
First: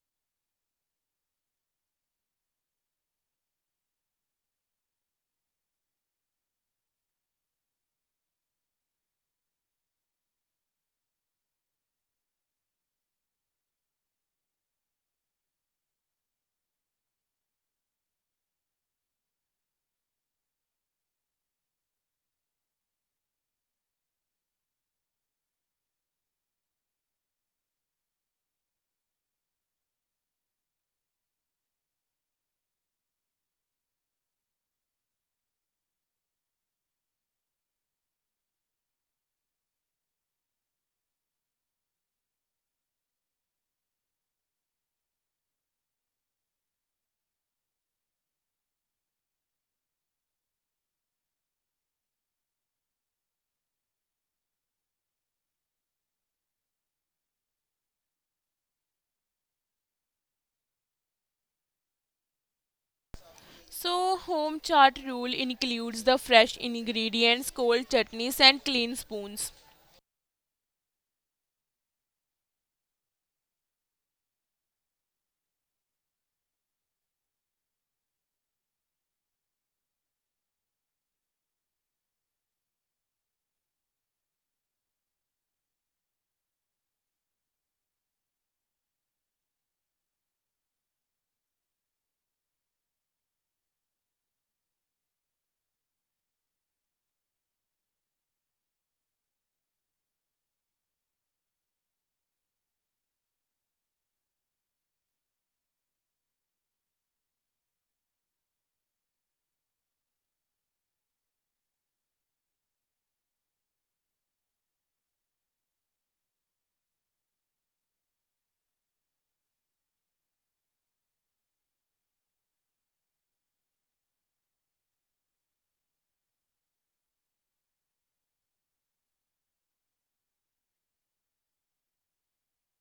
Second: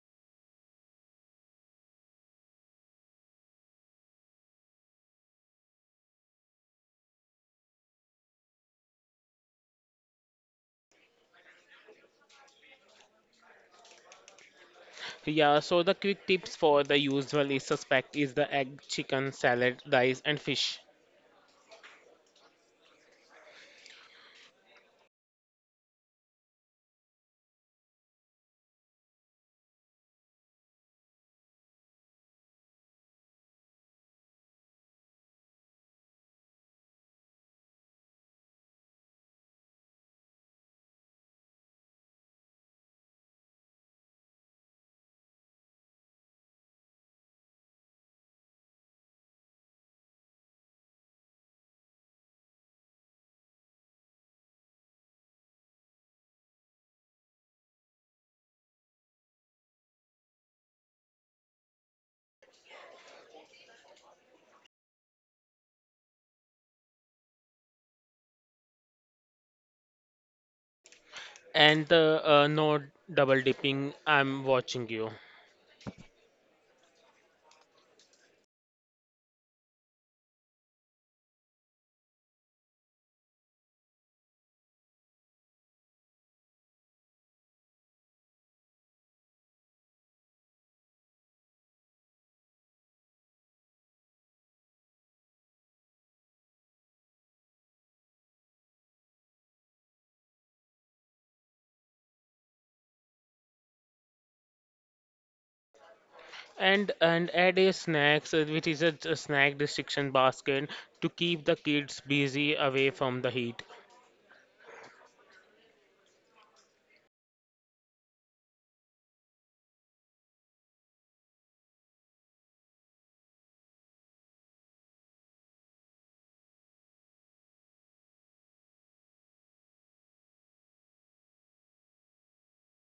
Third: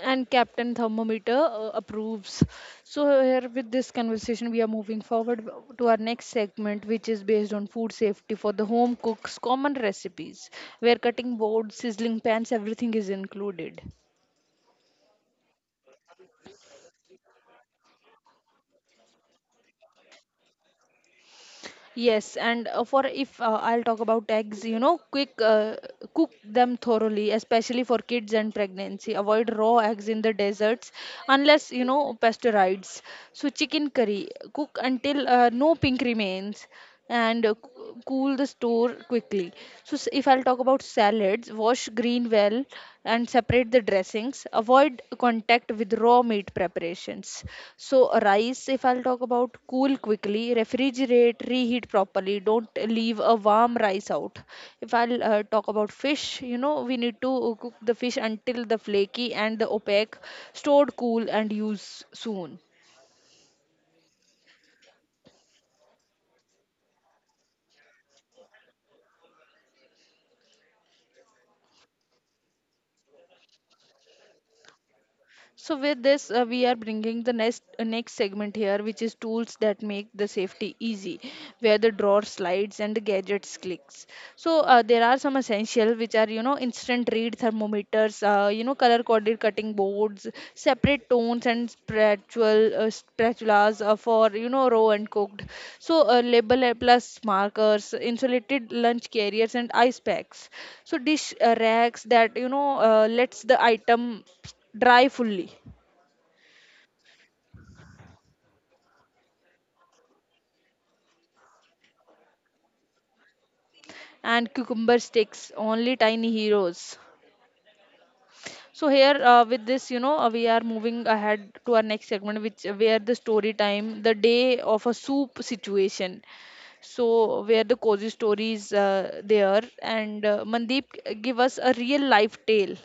[SPEAKER 1] And Captain Thermometer approves. So here with this conversation, we are moving forward to our next segment, which is based on food safety for the home cooks, common recipes, where cutting boards, sizzling pans, everything is included.
[SPEAKER 2] Yeah, so the quick tips for the usual is suspect is the egg, chicken, salad, rice, and fish.
[SPEAKER 1] Yes, and for if I'll talk about eggs, you know, quick cook them thoroughly, especially for kids and pregnancy. Avoid raw eggs in the deserts unless you know pasteurized. So chicken curry, cook until no pink remains and cool the store quickly. So, if I'll talk about salads, wash green well and separate the dressings. Avoid contact with raw meat preparations. So, rice, if I'll talk about cool quickly, refrigerate, reheat properly. Don't leave a warm rice out. If I'll talk about fish, you know, we need to cook the fish until the flaky and the opaque, stored cool and use soon.
[SPEAKER 3] So, home chart rule includes the fresh ingredients, cold chutneys, and clean spoons.
[SPEAKER 2] And the no double dipping. I'm watching you.
[SPEAKER 1] So with this, we are bringing the next segment here, which is tools that make the safety easy, where the drawer slides and the gadgets clicks. So there are some essential which are you know instant read thermometers, you know color coded cutting boards, separate tones and spatual spatulas for you know raw and cooked. So label plus markers, insulated lunch carriers and ice packs. So dish racks that you know lets the item dry fully
[SPEAKER 2] And add a snacks, which is a snack restriction basket to keep the kids busy away from the heat.
[SPEAKER 1] and cucumber sticks only tiny heroes. So here with this you know we are moving ahead to our next segment which where the story time, the day of a soup situation. So where the cozy stories there and Mandeep give us a real life tale.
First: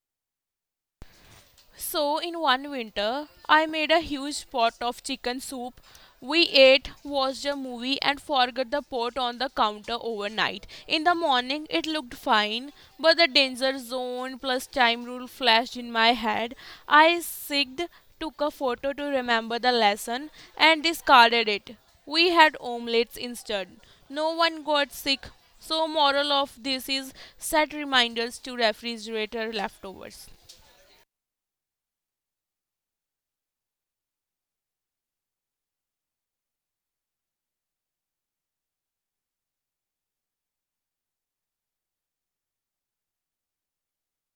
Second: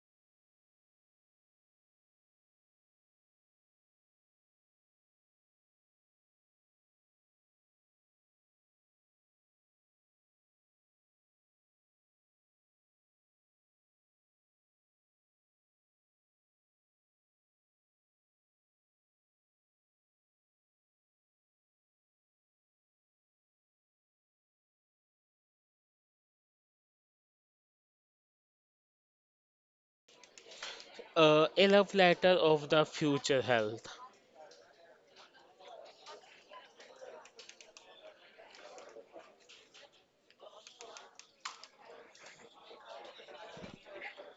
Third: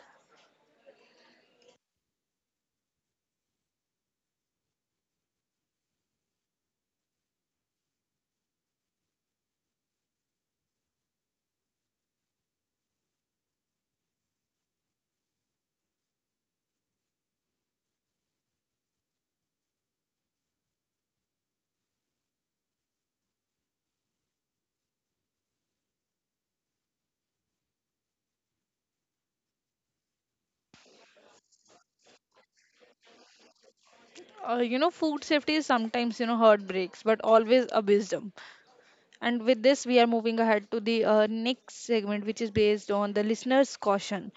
[SPEAKER 3] So, in one winter, I made a huge pot of chicken soup. We ate, watched a movie, and forgot the pot on the counter overnight. In the morning, it looked fine, but the danger zone plus time rule flashed in my head. I sigged, took a photo to remember the lesson, and discarded it. We had omelets instead. No one got sick. So, moral of this is set reminders to refrigerator leftovers.
[SPEAKER 2] A love letter of the future health.
[SPEAKER 1] Uh, you know food safety is sometimes you know heartbreaks but always a wisdom, and with this we are moving ahead to the next segment which is based on the listener's caution.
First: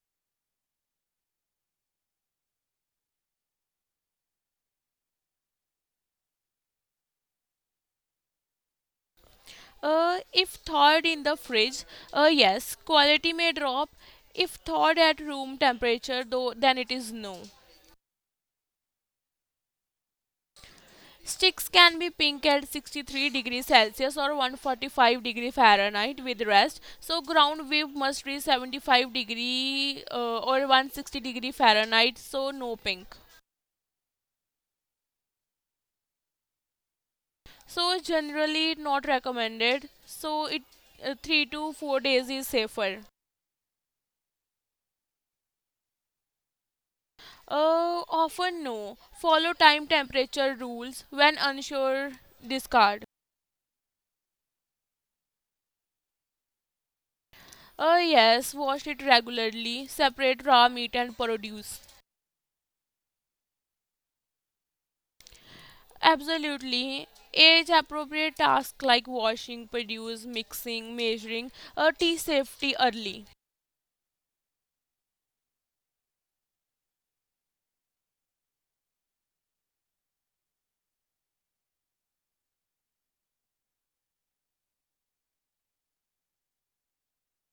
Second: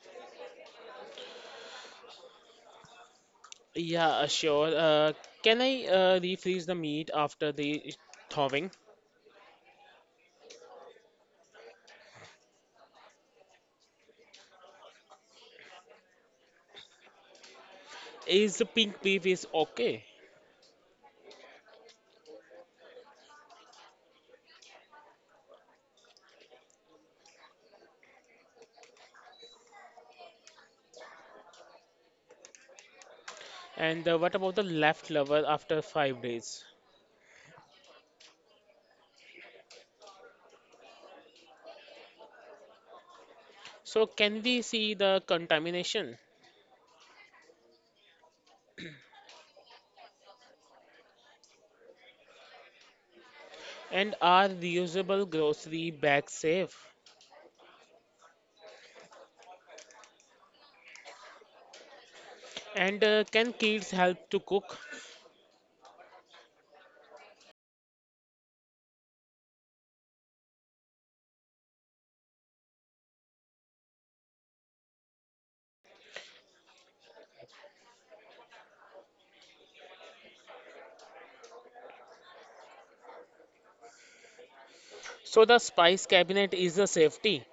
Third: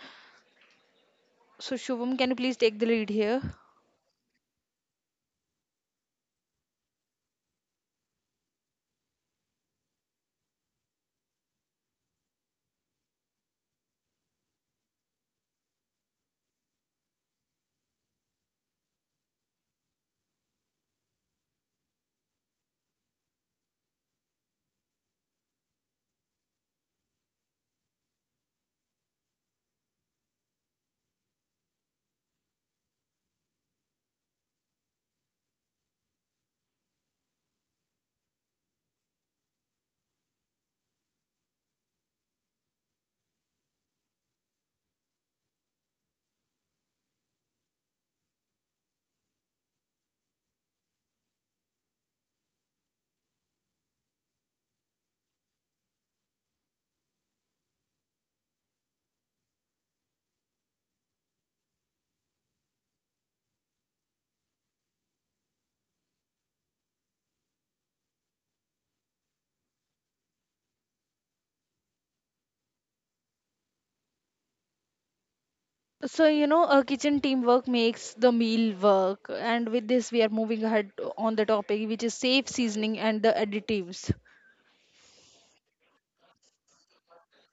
[SPEAKER 1] So, Shubham, can you please take the lead here?
[SPEAKER 2] Yeah, sure. Can I refreeze the meat after the thawing?
[SPEAKER 3] If thawed in the fridge, yes, quality may drop. If thawed at room temperature, though, then it is no.
[SPEAKER 2] Is the pink beef is okay?
[SPEAKER 3] Sticks can be pink at 63 degrees Celsius or 145-degree Fahrenheit with rest. So ground beef must reach 75 degree or 160-degree Fahrenheit. So no pink.
[SPEAKER 2] And what about the leftover after 5 days?
[SPEAKER 3] So generally not recommended. So it 3 to 4 days is safer.
[SPEAKER 2] So can we see the contamination?
[SPEAKER 3] Often no. Follow time temperature rules when unsure, discard.
[SPEAKER 2] And are reusable grocery bags safe?
[SPEAKER 3] Yes, wash it regularly. Separate raw meat and produce.
[SPEAKER 2] And can kids help to cook?
[SPEAKER 3] Absolutely. Age appropriate tasks like washing, produce, mixing, measuring, tea safety early.
[SPEAKER 1] So, you know, a kitchen teamwork makes the meal work. And with this, we are moving ahead on the topic, which is safe seasoning and the additives.
[SPEAKER 2] So the spice cabinet is a safety.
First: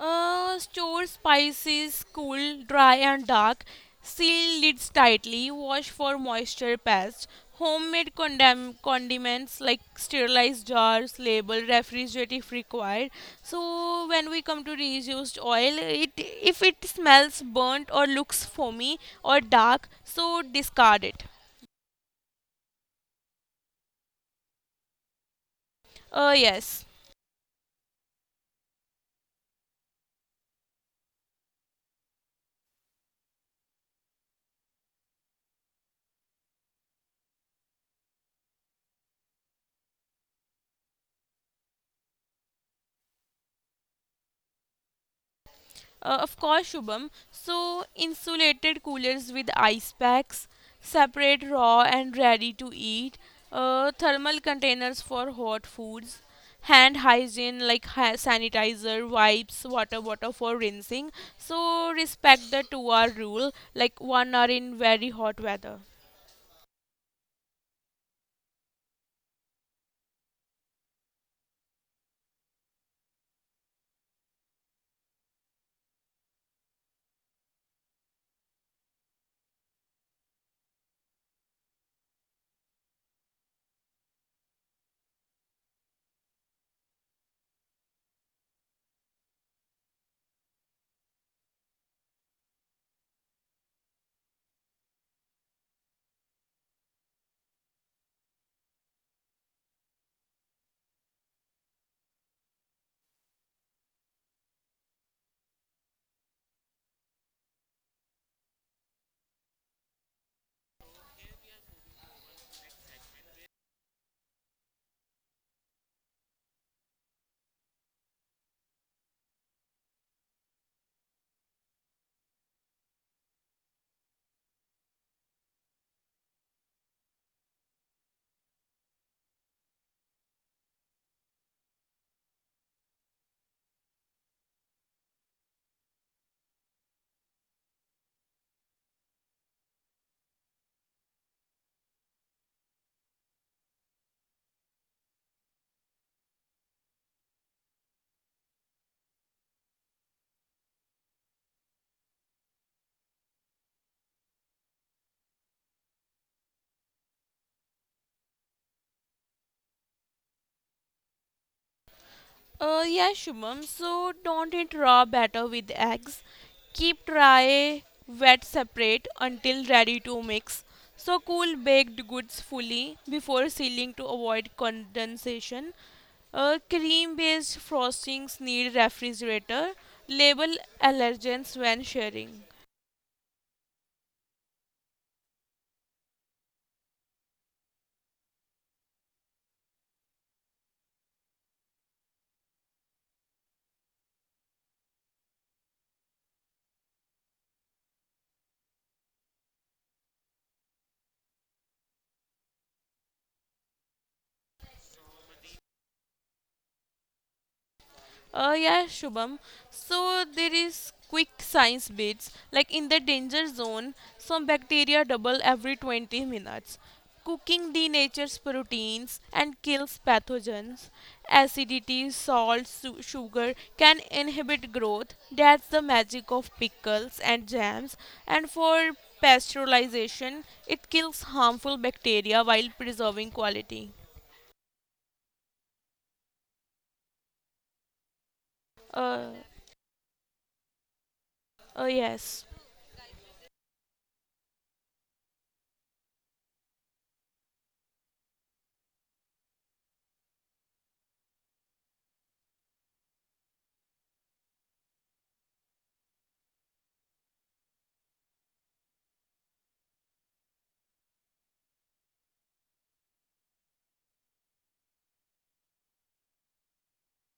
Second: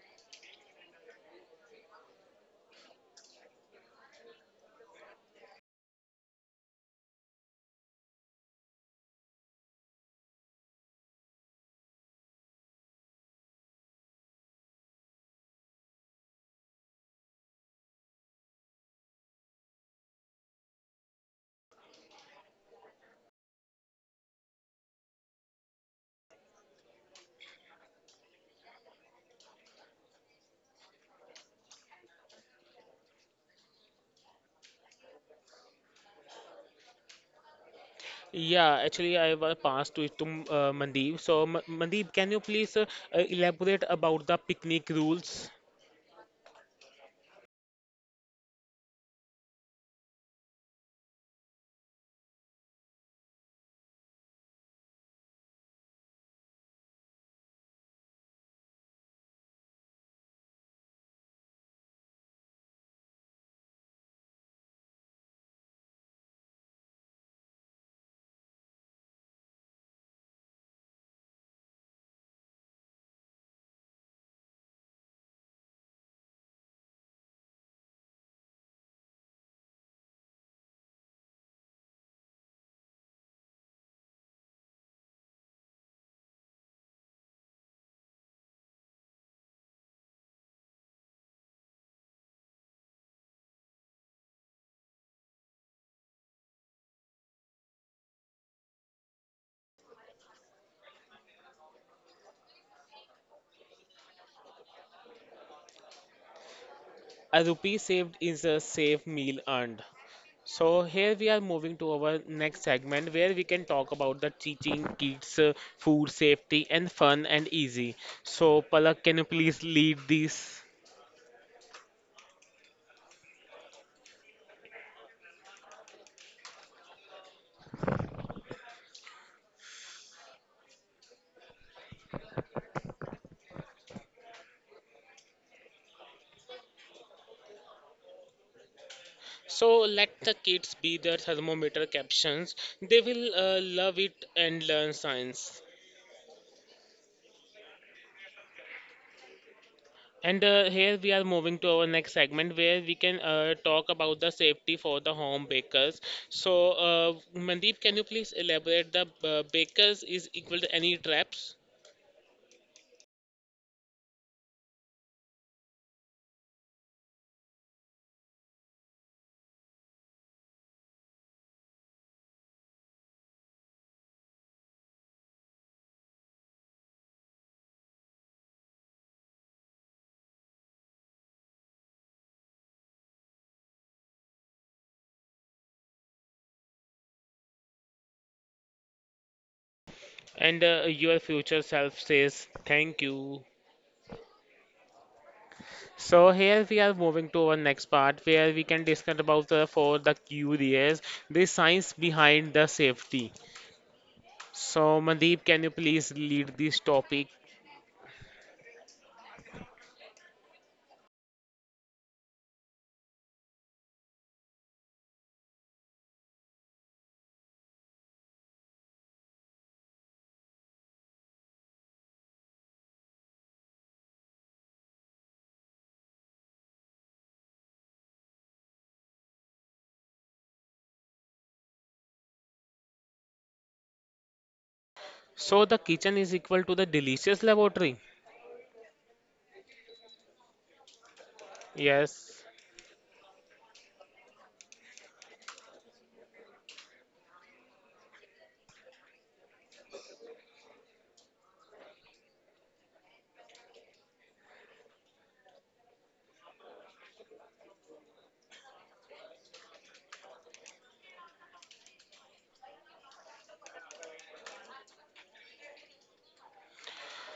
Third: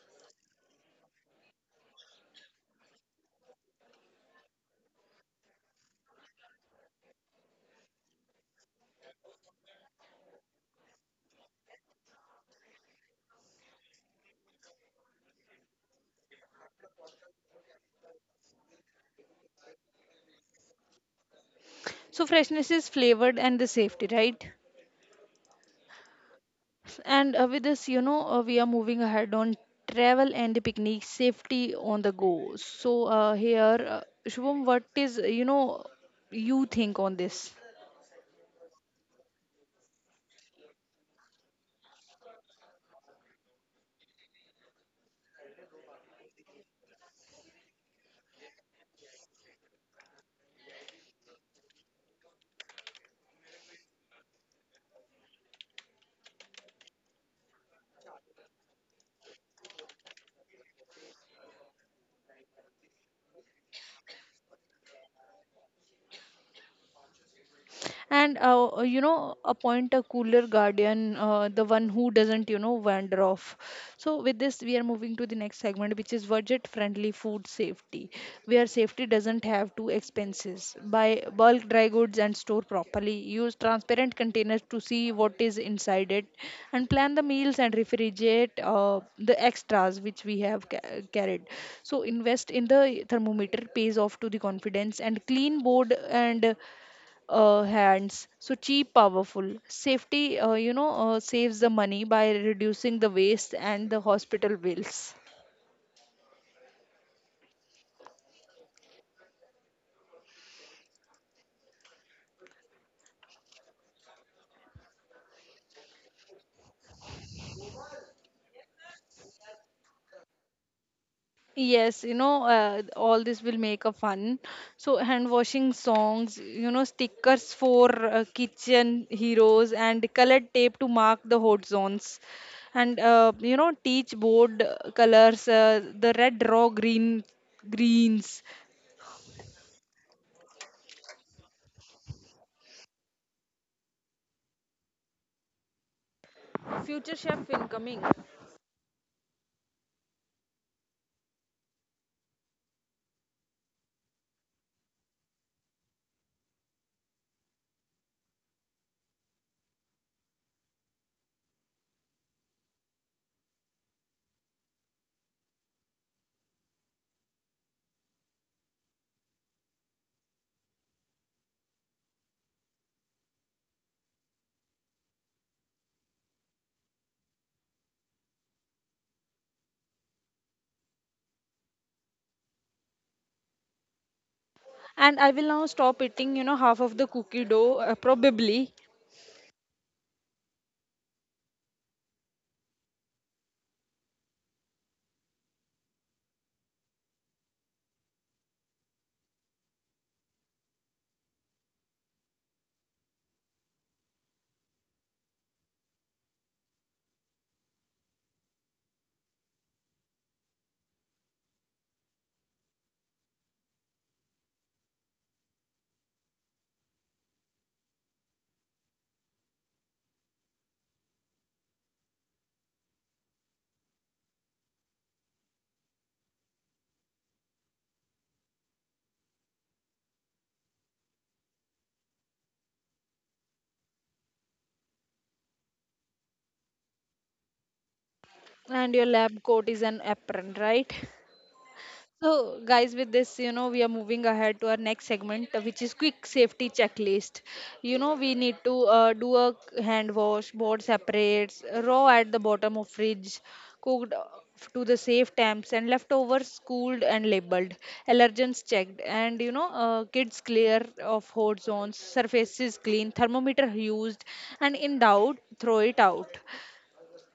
[SPEAKER 3] Store spices cool, dry, and dark. Seal lids tightly. Wash for moisture pests. Homemade condiments like sterilized jars, label, refrigerate if required. So when we come to reused oil, it if it smells burnt or looks foamy or dark, so discard it.
[SPEAKER 1] So, freshness is flavored and the safety, right?
[SPEAKER 3] Yes.
[SPEAKER 1] And with this, you know, we are moving ahead on travel and the picnic safety on the go. So, here, Shubham, what is, you know, you think on this?
[SPEAKER 2] Yeah, actually, I will pass to it to Mandeep. So, M Mandeep, can you please elaborate about the picnic rules?
[SPEAKER 3] Shubham. So, insulated coolers with ice packs, separate raw and ready to eat, thermal containers for hot foods, hand hygiene like sanitizer, wipes, water bottle for rinsing. So, respect the 2 hour rule, like 1 hour in very hot weather.
[SPEAKER 1] And you know appoint a cooler guardian, the one who doesn't you know wander off. So with this we are moving to the next segment which is budget friendly food safety, where safety doesn't have two expenses. Buy bulk dry goods and store properly, use transparent containers to see what is inside it, and plan the meals and refrigerate the extras which we have carried. So invest in the thermometer, pays off to the confidence and clean board and hands. So cheap powerful safety, you know, saves the money by reducing the waste and the hospital bills.
[SPEAKER 2] A rupee saved is a safe meal earned. So here we are moving to our next segment where we can talk about the teaching kids food safety and fun and easy. So Palak, can you please lead this?
[SPEAKER 1] Yes, you know, all this will make a fun. So hand washing songs, you know, stickers for kitchen heroes and colored tape to mark the hot zones, and you know teach board colors, the red raw green greens.
[SPEAKER 2] So let the kids be their thermometer captions. They will love it and learn science.
[SPEAKER 1] Future chef incoming.
[SPEAKER 2] And here we are moving to our next segment where we can talk about the safety for the home bakers. So, Mandeep, can you please elaborate the bakers is equal to any traps?
[SPEAKER 3] Yeah, Shubham. So, don't eat raw batter with eggs. Keep dry, wet separate until ready to mix. So cool baked goods fully before sealing to avoid condensation. Cream based frostings need refrigerator. Label allergens when sharing.
[SPEAKER 1] And I will now stop eating, you know, half of the cookie dough, probably.
[SPEAKER 2] And your future self says thank you. So here we are moving to our next part where we can discuss about the for the curious the science behind the safety. So Mandeep, can you please lead this topic?
[SPEAKER 3] Yeah, Shubham. So there is quick science bits. Like in the danger zone, some bacteria double every 20 minutes. Cooking denatures proteins and kills pathogens. Acidity, salt, sugar can inhibit growth. That's the magic of pickles and jams. And for pasteurization, it kills harmful bacteria while preserving quality.
[SPEAKER 2] So the kitchen is equal to the delicious laboratory.
[SPEAKER 1] And your
[SPEAKER 3] Uh,
[SPEAKER 1] lab coat is an apron, right?
[SPEAKER 3] yes.
[SPEAKER 2] Yes.
[SPEAKER 1] So, guys, with this, you know, we are moving ahead to our next segment, which is quick safety checklist. You know, we need to do a hand wash, board separates, raw at the bottom of fridge, cooked to the safe temps, and leftovers cooled and labeled, allergens checked, and you know, kids clear of hot zones, surfaces clean, thermometer used, and in doubt, throw it out.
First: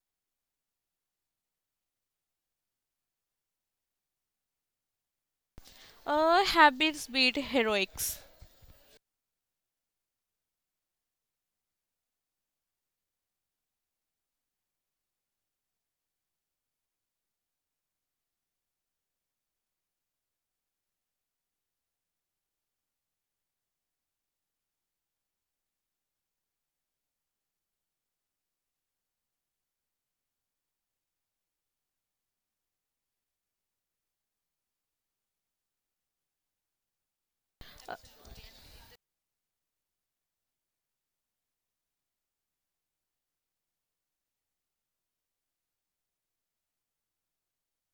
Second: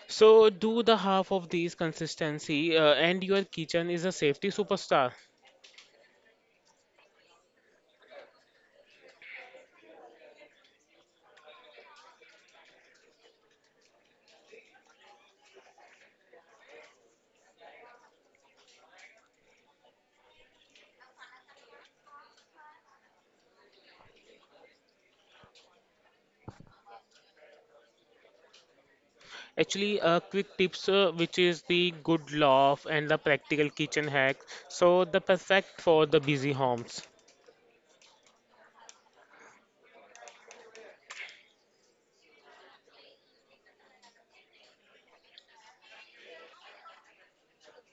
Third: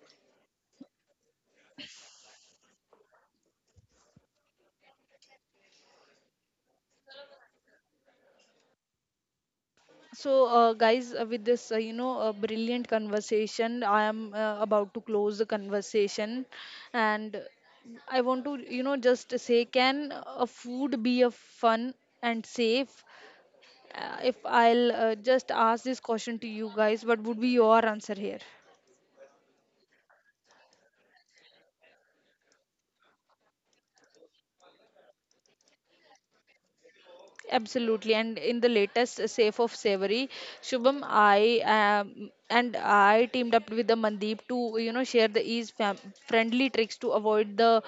[SPEAKER 2] So do the half of these consistency, and your kitchen is a safety superstar.
[SPEAKER 3] Habits beat heroics.
[SPEAKER 1] So, guys, with this, you know, a brilliant conversation, I am about to close the conversation, and I want to, you know, just say, can a food be a fun and safe? If I'll just ask this question to you guys, what would be your answer here?
[SPEAKER 2] Actually, quick tips, which is the good loft and the practical kitchen hack. So the perfect for the busy homes.
[SPEAKER 1] Absolutely, and in the latest Safe of Savory, Shubham, I and I teamed up with the Mandeep to you know share the friendly tricks to avoid the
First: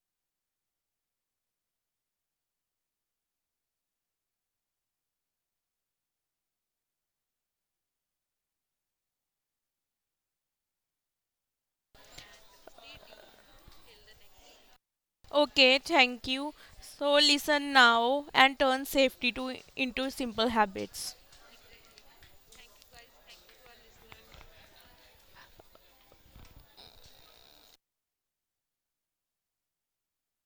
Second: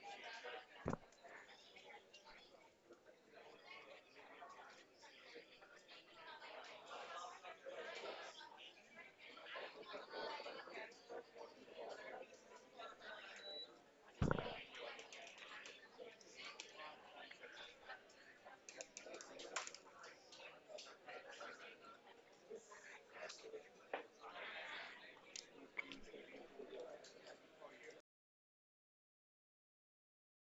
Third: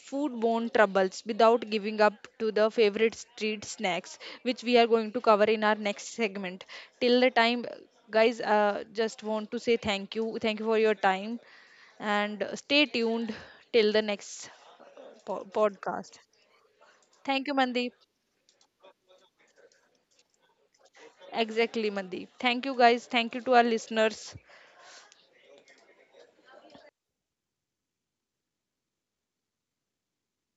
[SPEAKER 1] foodborne troubles without giving up to the favorite street snacks, which we are going to cover in our next segment. Till the time, guys, just want to say thank you for your time and stay tuned till the next
[SPEAKER 3] Okay,
[SPEAKER 1] podcast.
[SPEAKER 3] thank you. So
[SPEAKER 1] Thank you,
[SPEAKER 3] listen
[SPEAKER 1] Mandeep.
[SPEAKER 3] now and turn safety to into simple habits.
[SPEAKER 1] Exactly, Mandeep, thank you guys, thank you to our listeners.